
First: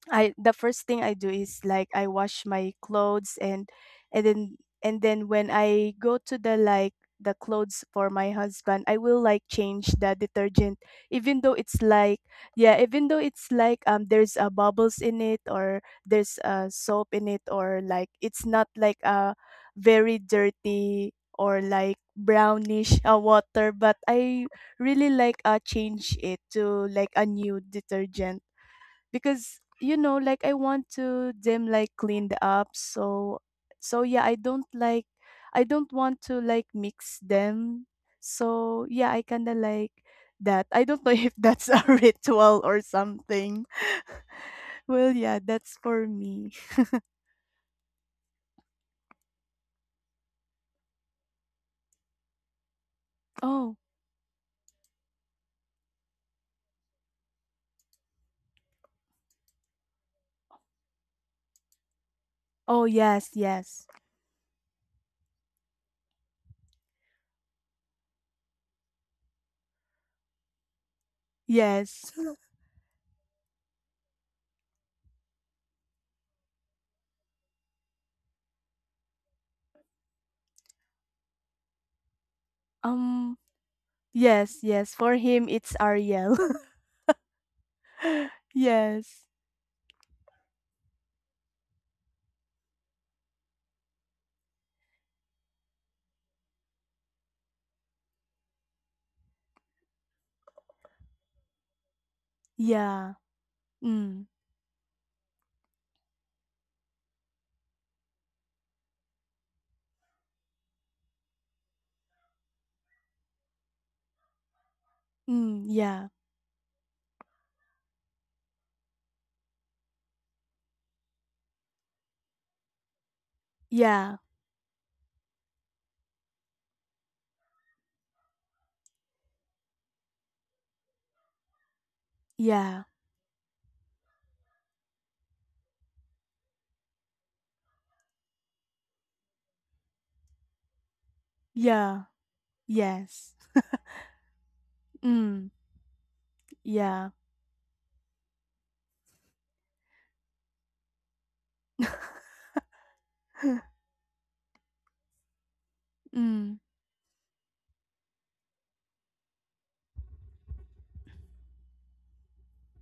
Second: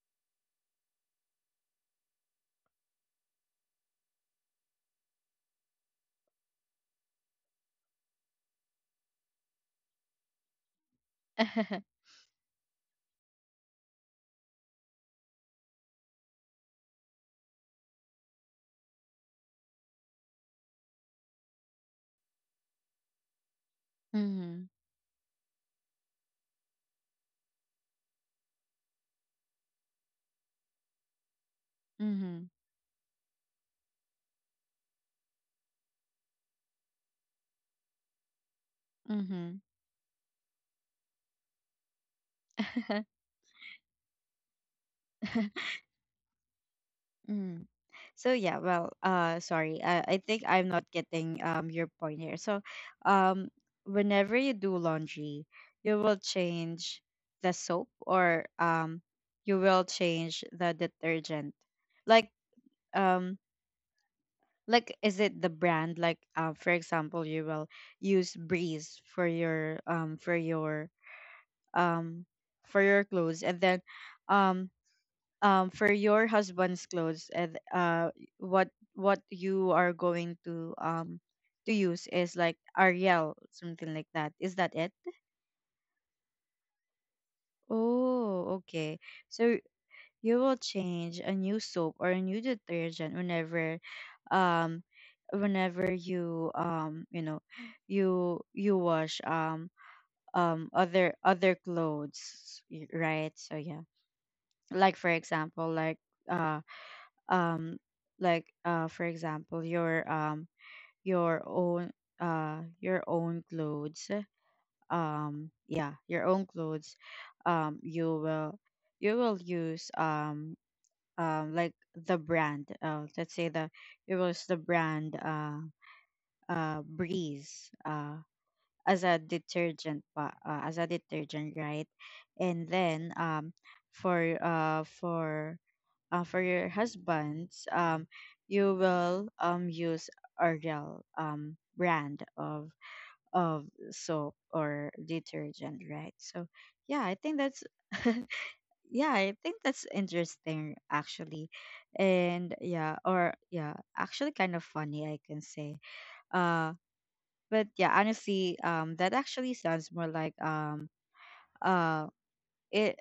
B: I the first thing I do is like I wash my clothes and and then and then when I go to the clothes for my husband, I will like change the detergent even though it's like yeah, even though it's like there's bubbles in it or there's soap in it or like it's not like a very dirty or like brownish water but I
A: Mhm.
B: really like change it to like a new detergent because you know like I want to them like cleaned
A: Mhm.
B: up so so yeah I don't like I don't want to like mix them so yeah
A: Mhm.
B: I kind of
A: Mhm.
B: like that I don't know if that's a ritual or something well yeah that's for me
A: So yeah, well, sorry, I think I'm not getting your point here. So, um,
B: oh
A: whenever you do laundry, you will change the soap, or you will change the detergent. Like,
B: oh
A: um,
B: yes yes
A: like is it the brand? Like, for example, you will use Breeze for your for your, um
B: yes
A: for your clothes, and then, um for your husband's clothes, and what you are going to use is like Ariel,
B: um
A: something like that. Is that
B: yes
A: it?
B: yes for him it's ariel
A: Oh, okay.
B: yes
A: So you will change a new soap or a new detergent whenever, um whenever you you know, you wash, other clothes, y- right?
B: yeah
A: So yeah,
B: mm,
A: like for example, like, uh. um like for example, your own, your own clothes,
B: mm
A: yeah, your
B: yeah
A: own clothes, you will, you will use, like the brand, let's say the, you will
B: yeah
A: use the brand, Breeze, as a detergent pa- as a detergent, right? And
B: yeah
A: then, for for, for your husbands, you will, use Ariel, brand
B: yeah
A: of
B: Yes.
A: of soap or
B: Mm,
A: detergent, right? So yeah, I
B: yeah.
A: think that's yeah, I think that's interesting actually, and yeah, or yeah, actually kind of funny, I can say. Uh,
B: Mm,
A: but yeah, honestly, that actually sounds more like, uh. It,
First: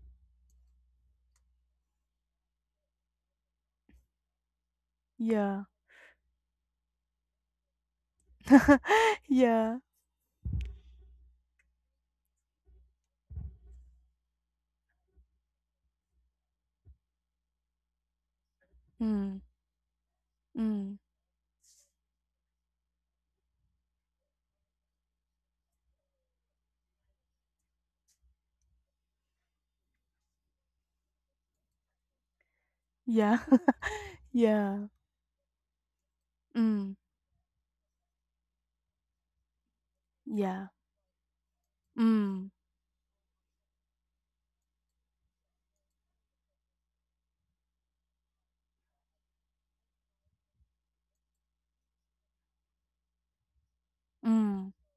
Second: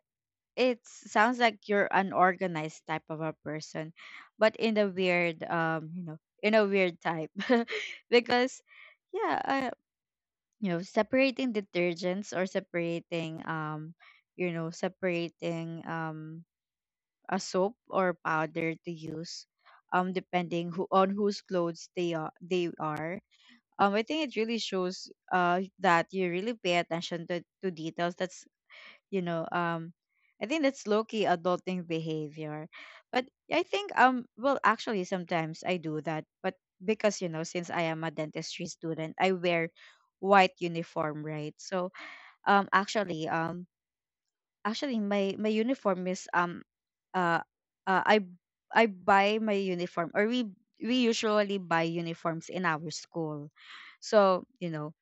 A: it sounds like you're an organized type of a person, but in a weird,
B: yeah.
A: you know, in a weird type because yeah,
B: Yeah.
A: you know, separating detergents, or separating, you know, separating, a soap or powder to
B: Mm,
A: use, depending who
B: mm,
A: on whose clothes they are, I think it really shows that you really pay attention to details. That's, you know, I think that's low-key adulting behavior. But
B: yeah.
A: I think, well
B: Yeah.
A: actually, sometimes I do that, but
B: Mm,
A: because you know, since I am a dentistry student, I wear white
B: yeah.
A: uniform, right? So,
B: Mm,
A: actually, actually my uniform is, uh, uh i I buy my uniform, or we usually buy uniforms in our school. So you
B: mm,
A: know,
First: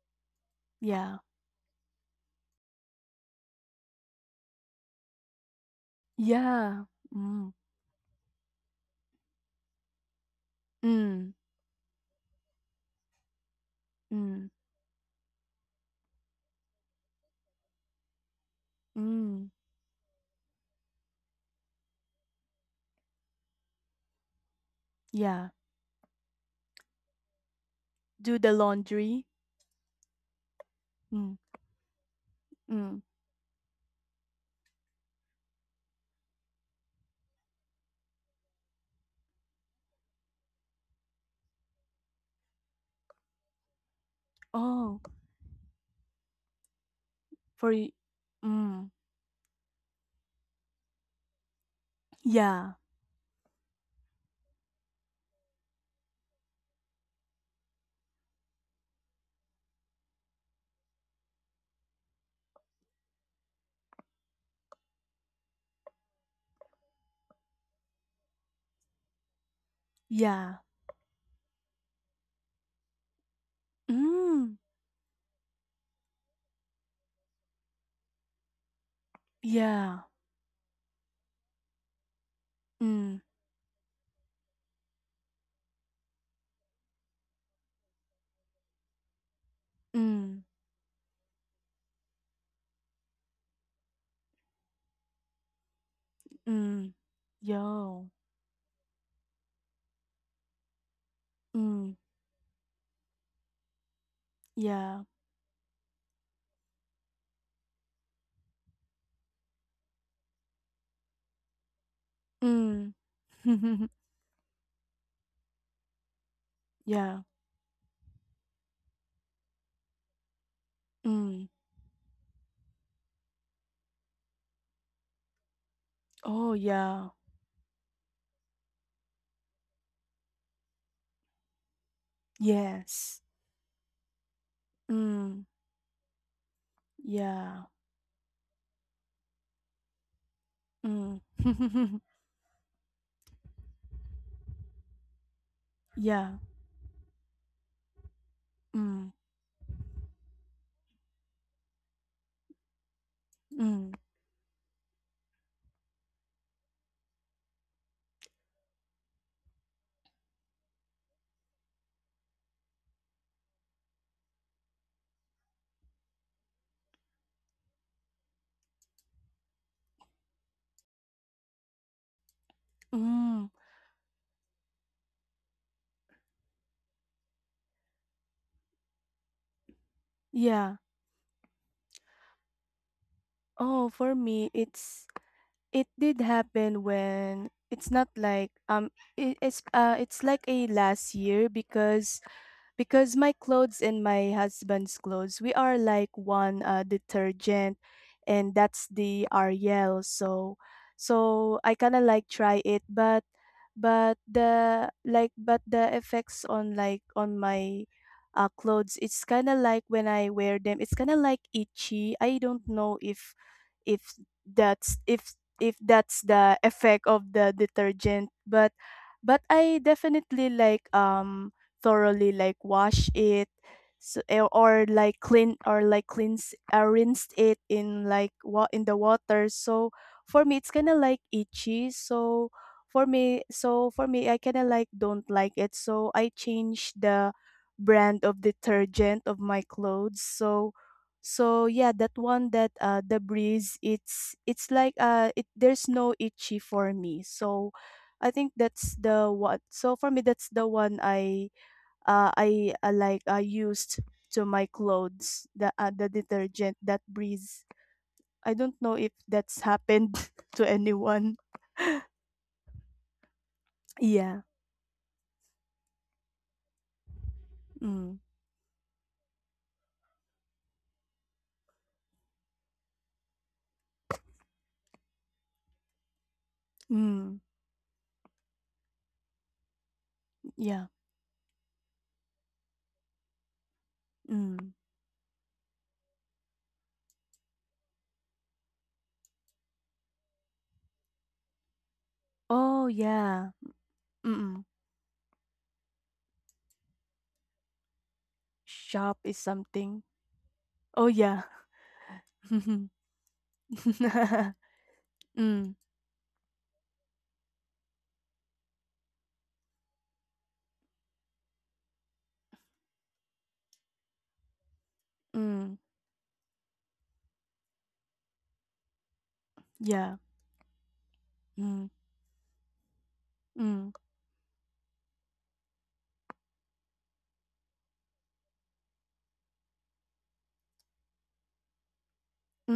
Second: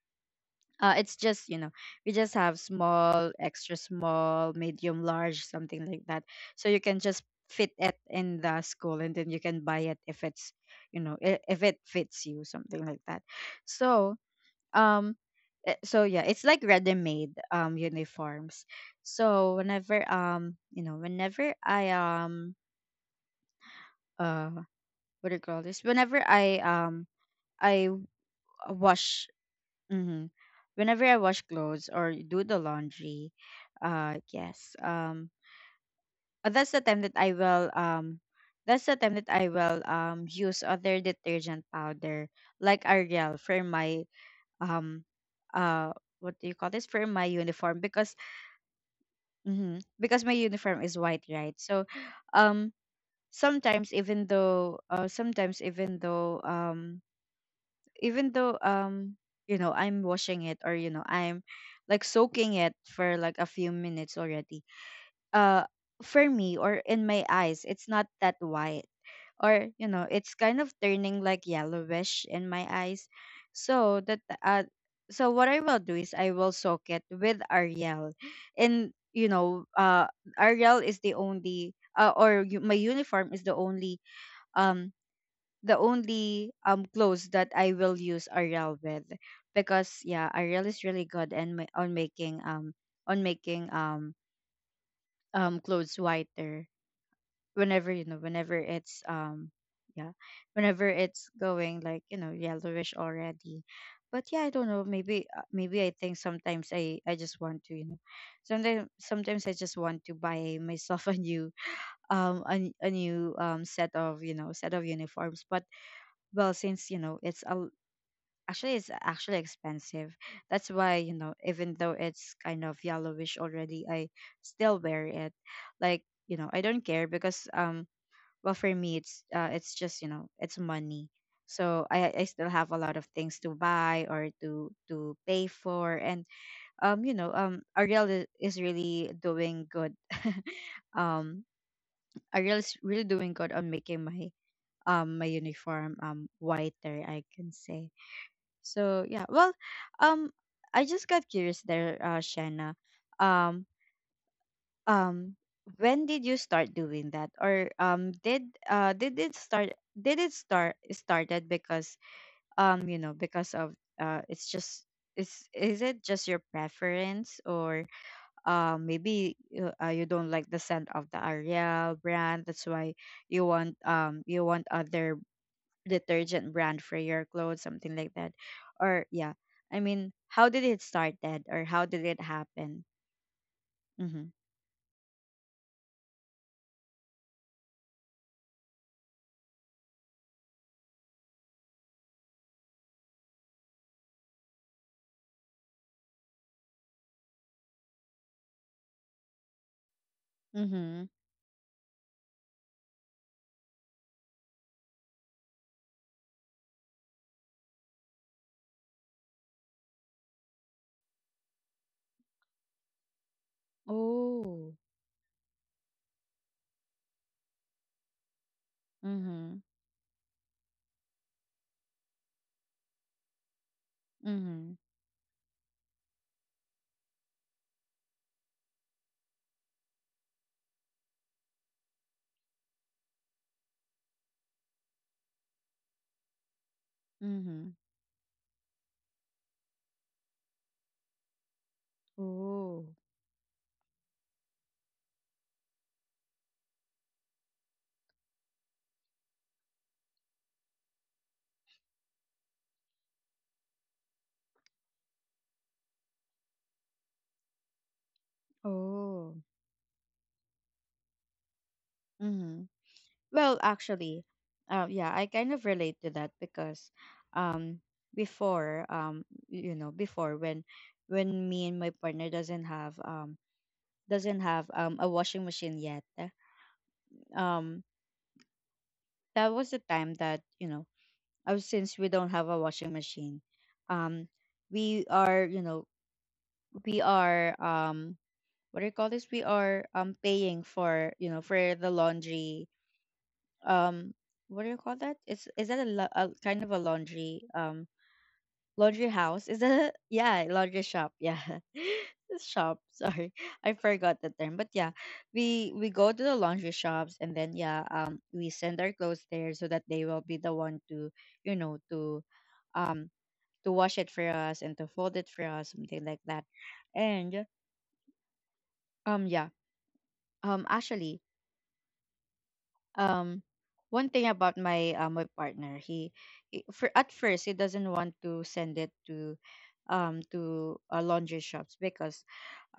A: it's
B: yeah.
A: just, you know, we just have small, extra small, medium, large, something like that. So you
B: Yeah.
A: can just
B: Mm,
A: fit it in the school, and then you can buy it if it's, you know,
B: mm,
A: I- if it fits you, something like that. So,
B: mm,
A: um so yeah, it's like ready made uniforms.
B: mm,
A: So whenever, you know, whenever I uh what do you
B: yeah.
A: call this, whenever I I w-
B: Do the
A: wash.
B: laundry.
A: Mm-hmm. Whenever I
B: Mm,
A: wash clothes or do the
B: mm.
A: laundry, yes, that's the time that I will, that's the time that I will use other detergent powder like Ariel for my,
B: Oh,
A: um, uh, what do you call this, for my
B: for
A: uniform,
B: y-
A: because
B: mm,
A: mm-hmm, because my uniform is white, right? So, um,
B: yeah.
A: sometimes even though, sometimes even though, even though, you know, I'm washing it, or you know I'm like soaking it for like a few minutes already, uh for me or in my eyes it's not that white, or you know it's kind
B: Yeah.
A: of turning like yellowish in my eyes. So that,
B: Mm,
A: so what I will do is I will soak it with Ariel. And you know,
B: yeah.
A: Ariel is the only, my
B: Mm,
A: uniform is the only, um the only clothes that I will use Ariel with, because yeah,
B: mm,
A: Ariel is really good and ma- on making, on making, clothes whiter,
B: mm,
A: whenever, you
B: yo.
A: know, whenever it's, yeah, whenever it's going
B: Mm,
A: like, you know, yellowish already. But yeah, I don't know,
B: yeah.
A: maybe, maybe I think sometimes I just want to, you know, sometimes I just want to buy myself a new, a
B: Mm.
A: new set of, you know, set of uniforms, but well since you know
B: Yeah.
A: it's a, actually it's actually expensive. That's why, you know,
B: Mm.
A: even though it's kind of yellowish already, I still wear it. Like, you know,
B: Oh,
A: I don't care,
B: yeah.
A: because well for me it's, it's just, you know, it's money. So I still have a lot of
B: Yes.
A: things to buy or to
B: Mm.
A: pay for.
B: Yeah.
A: Ariel is really doing good.
B: Mm.
A: um Ariel is really doing good on making my my uniform
B: yeah.
A: whiter, I can say.
B: Mm.
A: So yeah, well, um, I just got curious there, Shanna. Um,
B: Mm.
A: um, when did you start doing that, or did it start? Started because you know, because of it's just is it just your preference, or maybe you don't like the scent of the Ariel brand? That's why
B: Mm.
A: you want other detergent brand for your clothes, something like that. Or yeah, I mean, how did
B: Yeah.
A: it started or how did it happen?
B: Oh, for
A: Mhm.
B: me, it's it did happen when it's not like it's like a last year because my clothes and my husband's clothes we are like one detergent and that's the Ariel so
A: Mhm.
B: so I kind of like try it but the like but the effects on like on my clothes it's kind of like when I wear them it's kind of like itchy I don't know if if
A: Oh.
B: that's if if that's the effect of the detergent but
A: Mhm.
B: I definitely like thoroughly like wash it so, eh,
A: Mhm.
B: or like clean or like cleanse rinse it in like what in the water so for me it's kind of like itchy so for me I kind of like don't like it so I changed the
A: Mhm.
B: brand of detergent of my clothes so so yeah that one that
A: Oh.
B: the breeze it's like it there's no itchy for me so I think that's the one so for me that's the one I like I used to my clothes the detergent that breeze. I don't know if
A: Oh.
B: that's happened to anyone.
A: Mhm. Well, actually,
B: Yeah.
A: yeah, I kind of relate to that because um
B: Mm.
A: before um you know, before when me and my partner doesn't have a washing machine yet.
B: Mm.
A: Um that was the time that, you know,
B: Yeah.
A: since we don't have a washing machine, um
B: Mm.
A: we are, you know, we are what do you call this, we are paying for, you know, for the laundry.
B: Oh yeah.
A: Um what
B: Mm.
A: do you call that Is that a, a kind of a laundry, laundry
B: Shop is
A: house, is a
B: something.
A: yeah, laundry
B: Oh
A: shop. Yeah.
B: yeah.
A: Shop,
B: mm.
A: sorry. I forgot the term. But yeah, we go to the laundry shops, and then yeah, we send our clothes there so that they will be the one to, you know, um to wash it for us and to fold it for us,
B: Mm.
A: something like that. And yeah,
B: Yeah.
A: actually
B: Mm.
A: um
B: Mm.
A: One thing about my my partner, he, for at first he doesn't want to send it to laundry shops because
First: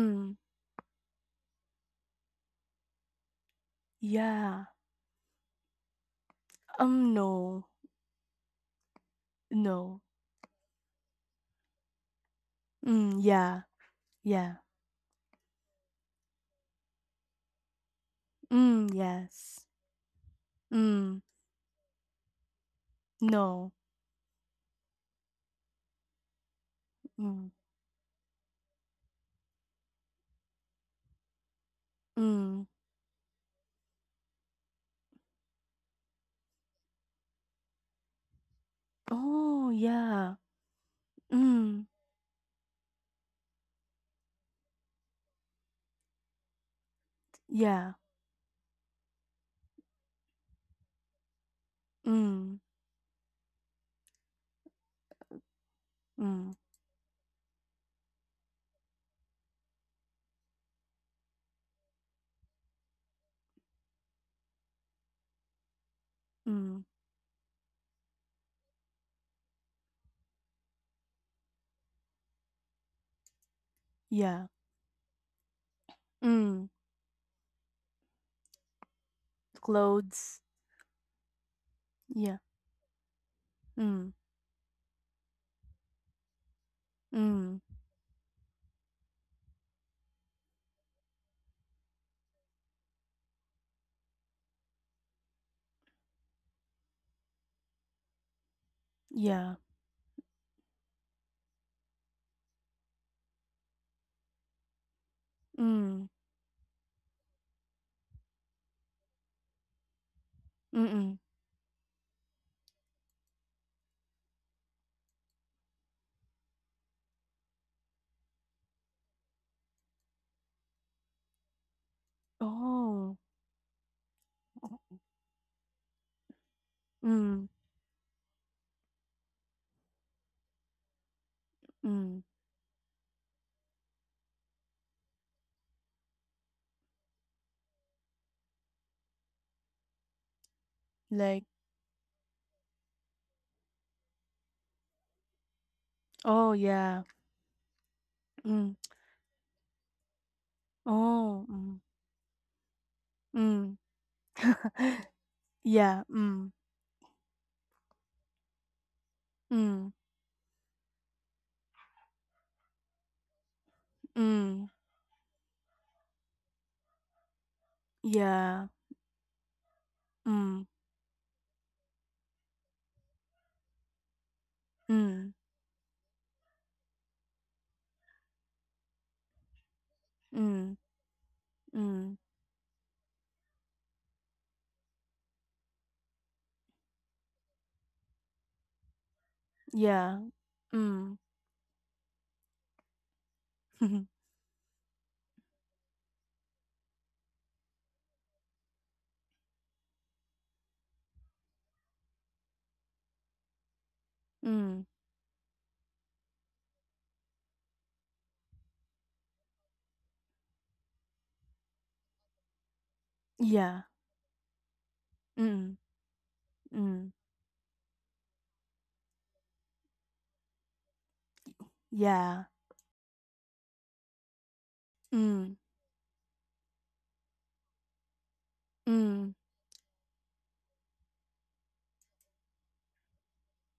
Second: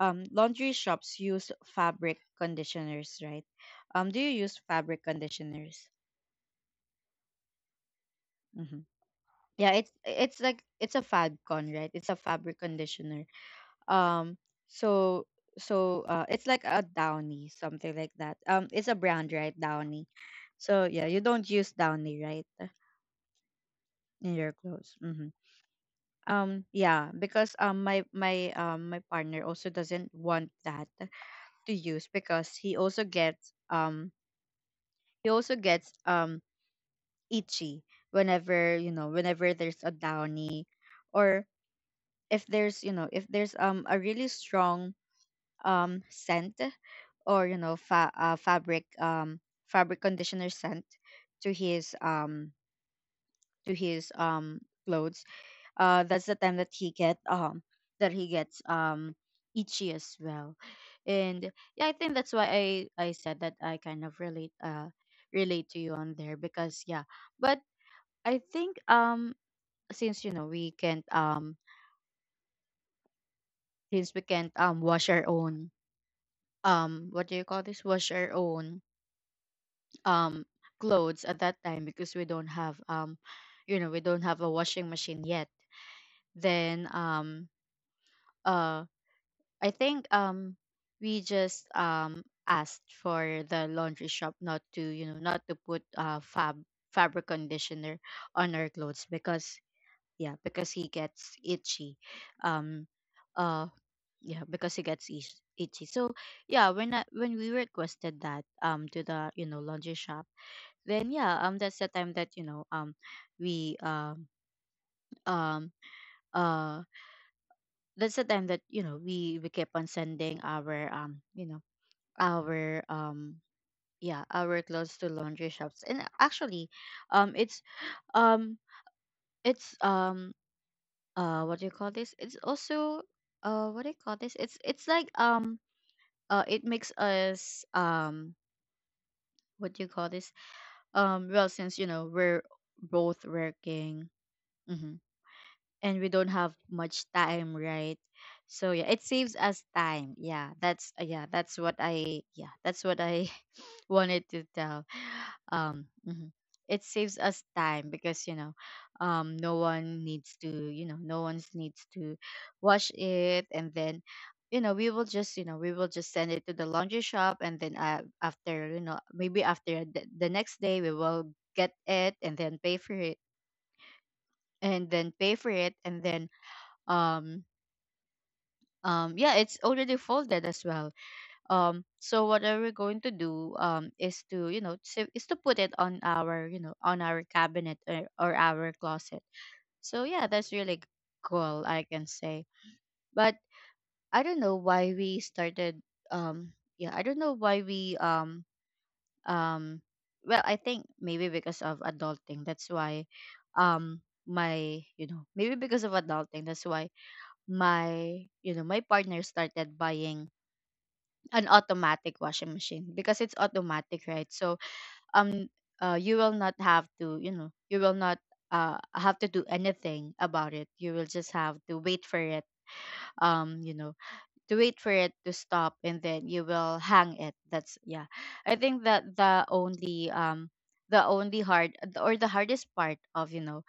A: laundry shops use fabric conditioners, right? Do you use
B: Yeah.
A: fabric conditioners?
B: No.
A: Hmm. Yeah, it's
B: No.
A: it's like it's a fabcon, right? It's a fabric
B: Mm.
A: conditioner.
B: Yeah.
A: um
B: Yeah.
A: so it's like a Downy, something like that. It's
B: Mm.
A: a brand, right?
B: Yes.
A: Downy. So yeah,
B: Mm.
A: you don't use Downy, right,
B: No.
A: in your clothes? Hmm. Yeah,
B: Mm.
A: because my my partner also doesn't want that to use because
B: Mm.
A: he also gets he also gets um itchy whenever, you know, whenever
B: Oh,
A: there's a
B: yeah.
A: Downy, or
B: Mm.
A: if there's, you know, if there's a really strong scent, or you know,
B: Yeah.
A: fabric fabric conditioner scent to his
B: Mm.
A: to his um clothes, that's the
B: Mm.
A: time that he get that he gets itchy as well. And yeah, I think that's why I said that I kind of relate, relate to you on there,
B: Mm.
A: because yeah. But I think since you know we can't since we
B: Yeah.
A: can't wash our own,
B: Mm.
A: what do you call this, wash our own
B: Clothes.
A: um clothes at that time because we
B: Yeah.
A: don't have, you know, we
B: Mm.
A: don't have a washing machine yet. Then
B: Mm.
A: uh, I think we just asked for the laundry shop not to, you know, not to put fabric conditioner on our clothes because
B: Yeah.
A: yeah, because he gets itchy. um uh yeah, because he gets itchy.
B: Mm.
A: So yeah, when I, when we requested that, to the, you know, laundry shop, then
B: Mm-mm.
A: yeah, that's the time that, you know, we um uh that's the time that, you know, we kept on sending our, you know, our
B: Oh.
A: yeah, our clothes to laundry shops. And actually um
B: Mm.
A: it's um it's what do you call this,
B: Mm.
A: it's also, what do you call this, it's like, it makes us, what do you call this,
B: Like,
A: well, since you know we're both working, mm-hmm, and we don't
B: oh,
A: have
B: yeah.
A: much time, right? So
B: Mm.
A: yeah, it saves us time. Yeah, that's
B: Oh.
A: that's what
B: Mm.
A: I
B: Mm.
A: wanted to tell.
B: Yeah.
A: Mhm.
B: Mm.
A: It saves us time because, you know, no
B: Mm.
A: one needs to, you know, no one needs to wash it, and then, you
B: Mm.
A: know, we will just, you know, we will just send it to the laundry shop, and then
B: Yeah.
A: after, you know, maybe after the next
B: Mm.
A: day we will get it and then pay for it
B: Mm.
A: and then um yeah, it's already folded as
B: Mm.
A: well.
B: Mm.
A: So what are we going to do, is to, you know, is to put it on our, you know, on our cabinet, or our closet. So
B: Yeah.
A: yeah, that's really
B: Mm.
A: cool, I can say. But I don't know why we started um yeah I don't know why we um well, I think maybe because of adulting, that's why um
B: Mm.
A: my you know maybe because of adulting, that's why my, you know, my partner started buying an automatic washing machine, because it's
B: Yeah.
A: automatic, right? So um
B: Mm.
A: you will not have
B: Mm.
A: to, you know, you will not have to do anything about it. You will just have to wait for
B: Yeah.
A: it, you know, to wait for it to
B: Mm,
A: stop, and then you will hang it. That's, yeah, I think that
B: mm,
A: the only hard, or the hardest part of, you know,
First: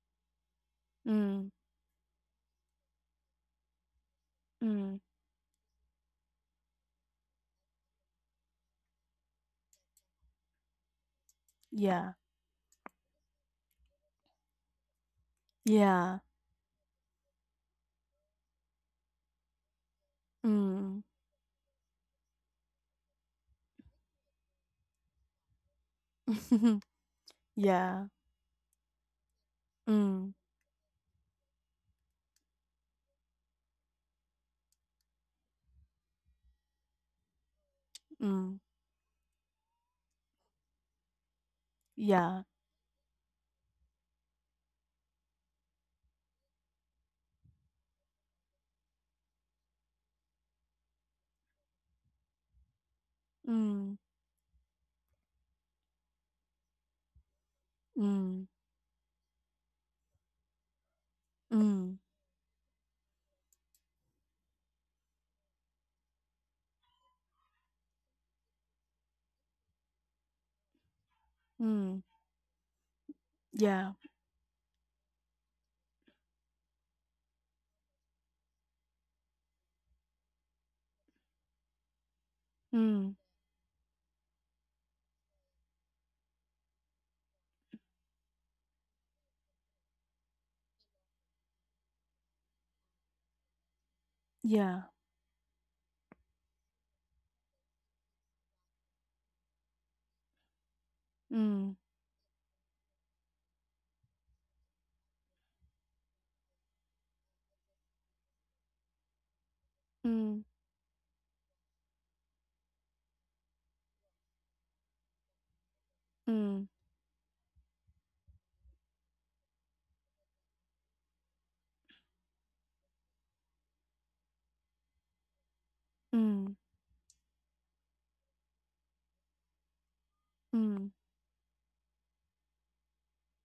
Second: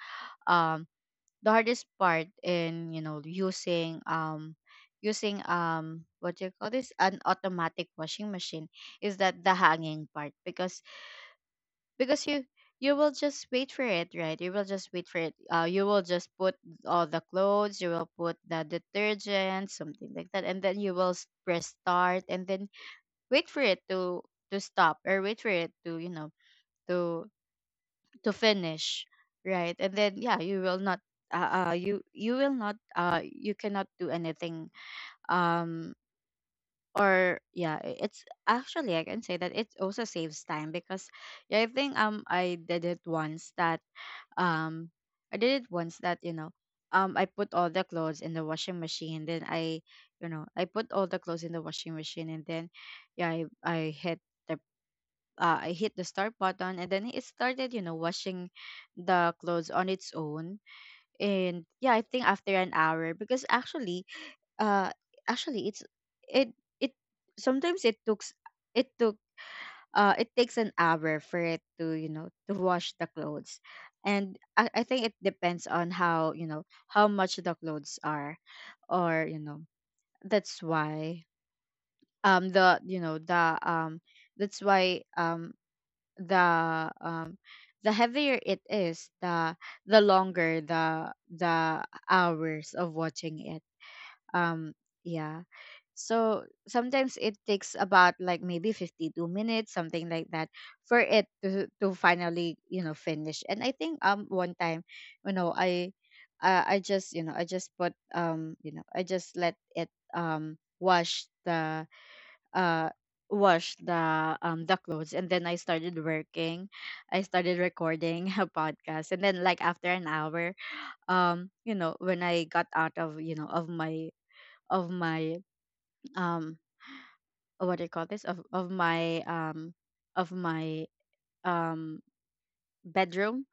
A: um
B: mm,
A: the hardest part in, you know, using
B: mm.
A: what do you call this, an automatic washing machine, is that the hanging part, because
B: Yeah.
A: you, you will just wait for it, right? You will just wait for it, you will
B: Yeah.
A: just put all the clothes, you will put the detergent, something like that, and then you
B: Mm.
A: will press start, and then wait for it to stop, or wait for it to, you know, to
B: Yeah.
A: to finish, right? And then
B: Mm,
A: yeah, you will not you will not, you cannot do anything. um or yeah, it's
B: mm.
A: actually, I can say that it also saves time because yeah, I think
B: Yeah.
A: I did it once that um you know, I put all the clothes in the washing machine, then I you know I put all the clothes in the washing machine, and then yeah,
B: Mm,
A: the I hit the start button, and then it started, you know, washing
B: mm,
A: the clothes on its own. And yeah, I
B: mm,
A: think after an hour, because actually uh actually it's it it sometimes it took it takes an hour for it to, you
B: mm.
A: know, to wash the clothes.
B: Yeah.
A: And I think it depends on how, you know, how much the clothes are, or, you know, that's why the you know
B: Mm.
A: the that's why the um the heavier it is, the longer the hours of watching it. um
B: Yeah.
A: yeah. So sometimes it takes about like maybe 52 minutes, something like that, for it to
B: Mm,
A: finally, you know, finish. And I think, one time, you know, I just, you know, I just put, you know, I just let it
B: mm,
A: um wash the uh wash the clothes, and then I started working.
B: mm,
A: I started recording a podcast. And then like after an hour, you know, when I got out of, you know, of my of my um
B: mm,
A: what do you call this, of my
B: mm,
A: um bedroom,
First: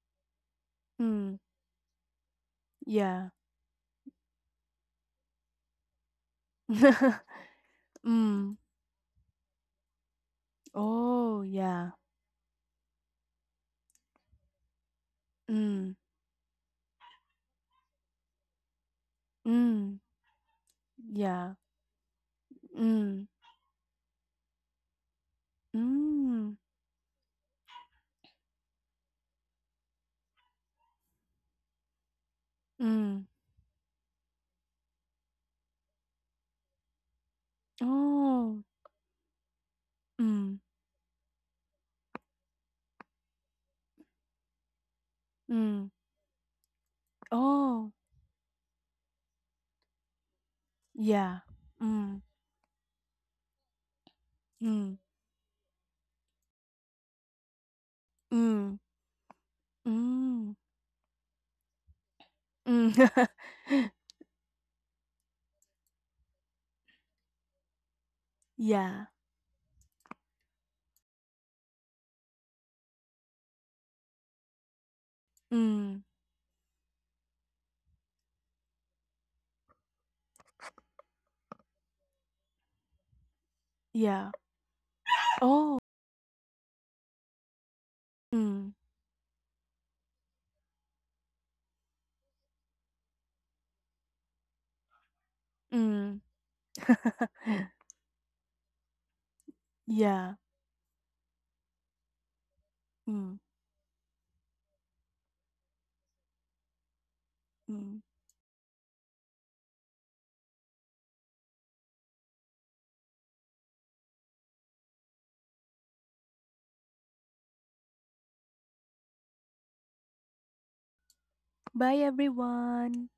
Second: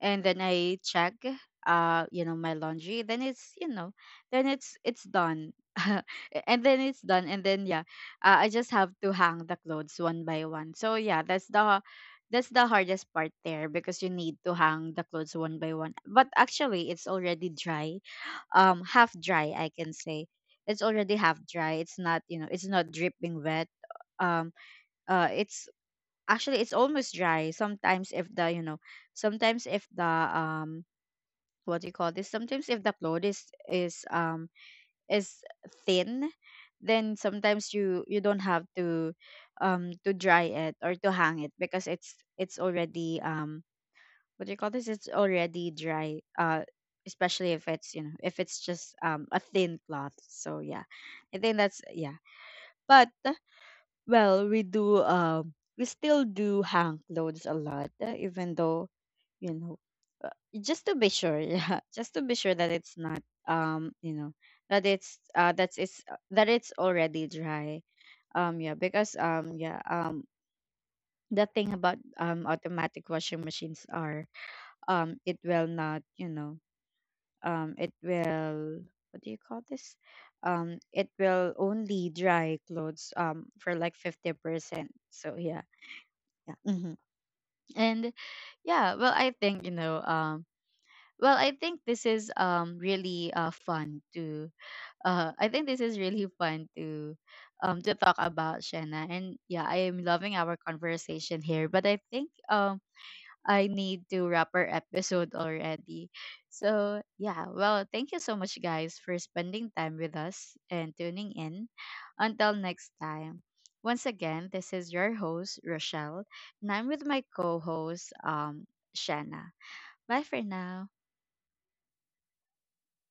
A: and then I check
B: mm.
A: you know, my laundry, then
B: Yeah.
A: it's, you know, then it's done. And then yeah, I
B: Mm.
A: just have to hang the clothes one by one. So yeah,
B: Oh,
A: that's the
B: yeah.
A: hardest part there, because you need to hang the clothes one by one.
B: Mm,
A: But actually it's already dry, half dry, I can
B: mm.
A: say. It's already half
B: Yeah.
A: dry. It's not, you know, it's not
B: Mm,
A: dripping wet. um it's actually,
B: mm,
A: it's almost dry sometimes, if the, you know, sometimes if the what do you call this, sometimes if the cloth
B: mm.
A: is is um is thin, then sometimes you don't
B: Oh.
A: have to dry
B: Mm,
A: it or to hang it, because it's already, what do you call this, it's already
B: mm.
A: dry, especially if it's,
B: Oh.
A: you know, if it's just a thin cloth. So yeah, I
B: Yeah.
A: think that's yeah.
B: Mm,
A: But well, we
B: mm,
A: do we still do hang clothes a lot, even
B: mm,
A: though, you know,
B: mm,
A: uh,
B: mm.
A: just to be sure, yeah, just to be sure that it's not, you know, that it's that it's already dry. Yeah,
B: Yeah.
A: because the thing about automatic washing machines are, it will
B: Mm,
A: not, you know, it will, what do you call this? It will only dry clothes for like
B: yeah.
A: 50%. So yeah,
B: Oh.
A: yeah, hmm. And
B: Mm,
A: yeah, well, I think, you know, well, I think this is really fun to, I think this is
B: mm.
A: really fun to talk about, Shanna. And yeah, I am
B: Yeah.
A: loving our conversation here, but I think
B: Mm,
A: I need to wrap our episode already. So yeah, well,
B: mm.
A: thank you so much, guys, for spending time with us and tuning in. Until next time. Once again, this is your host, Rochelle, and I'm with my co host, Shanna. Bye for now.
B: Bye, everyone.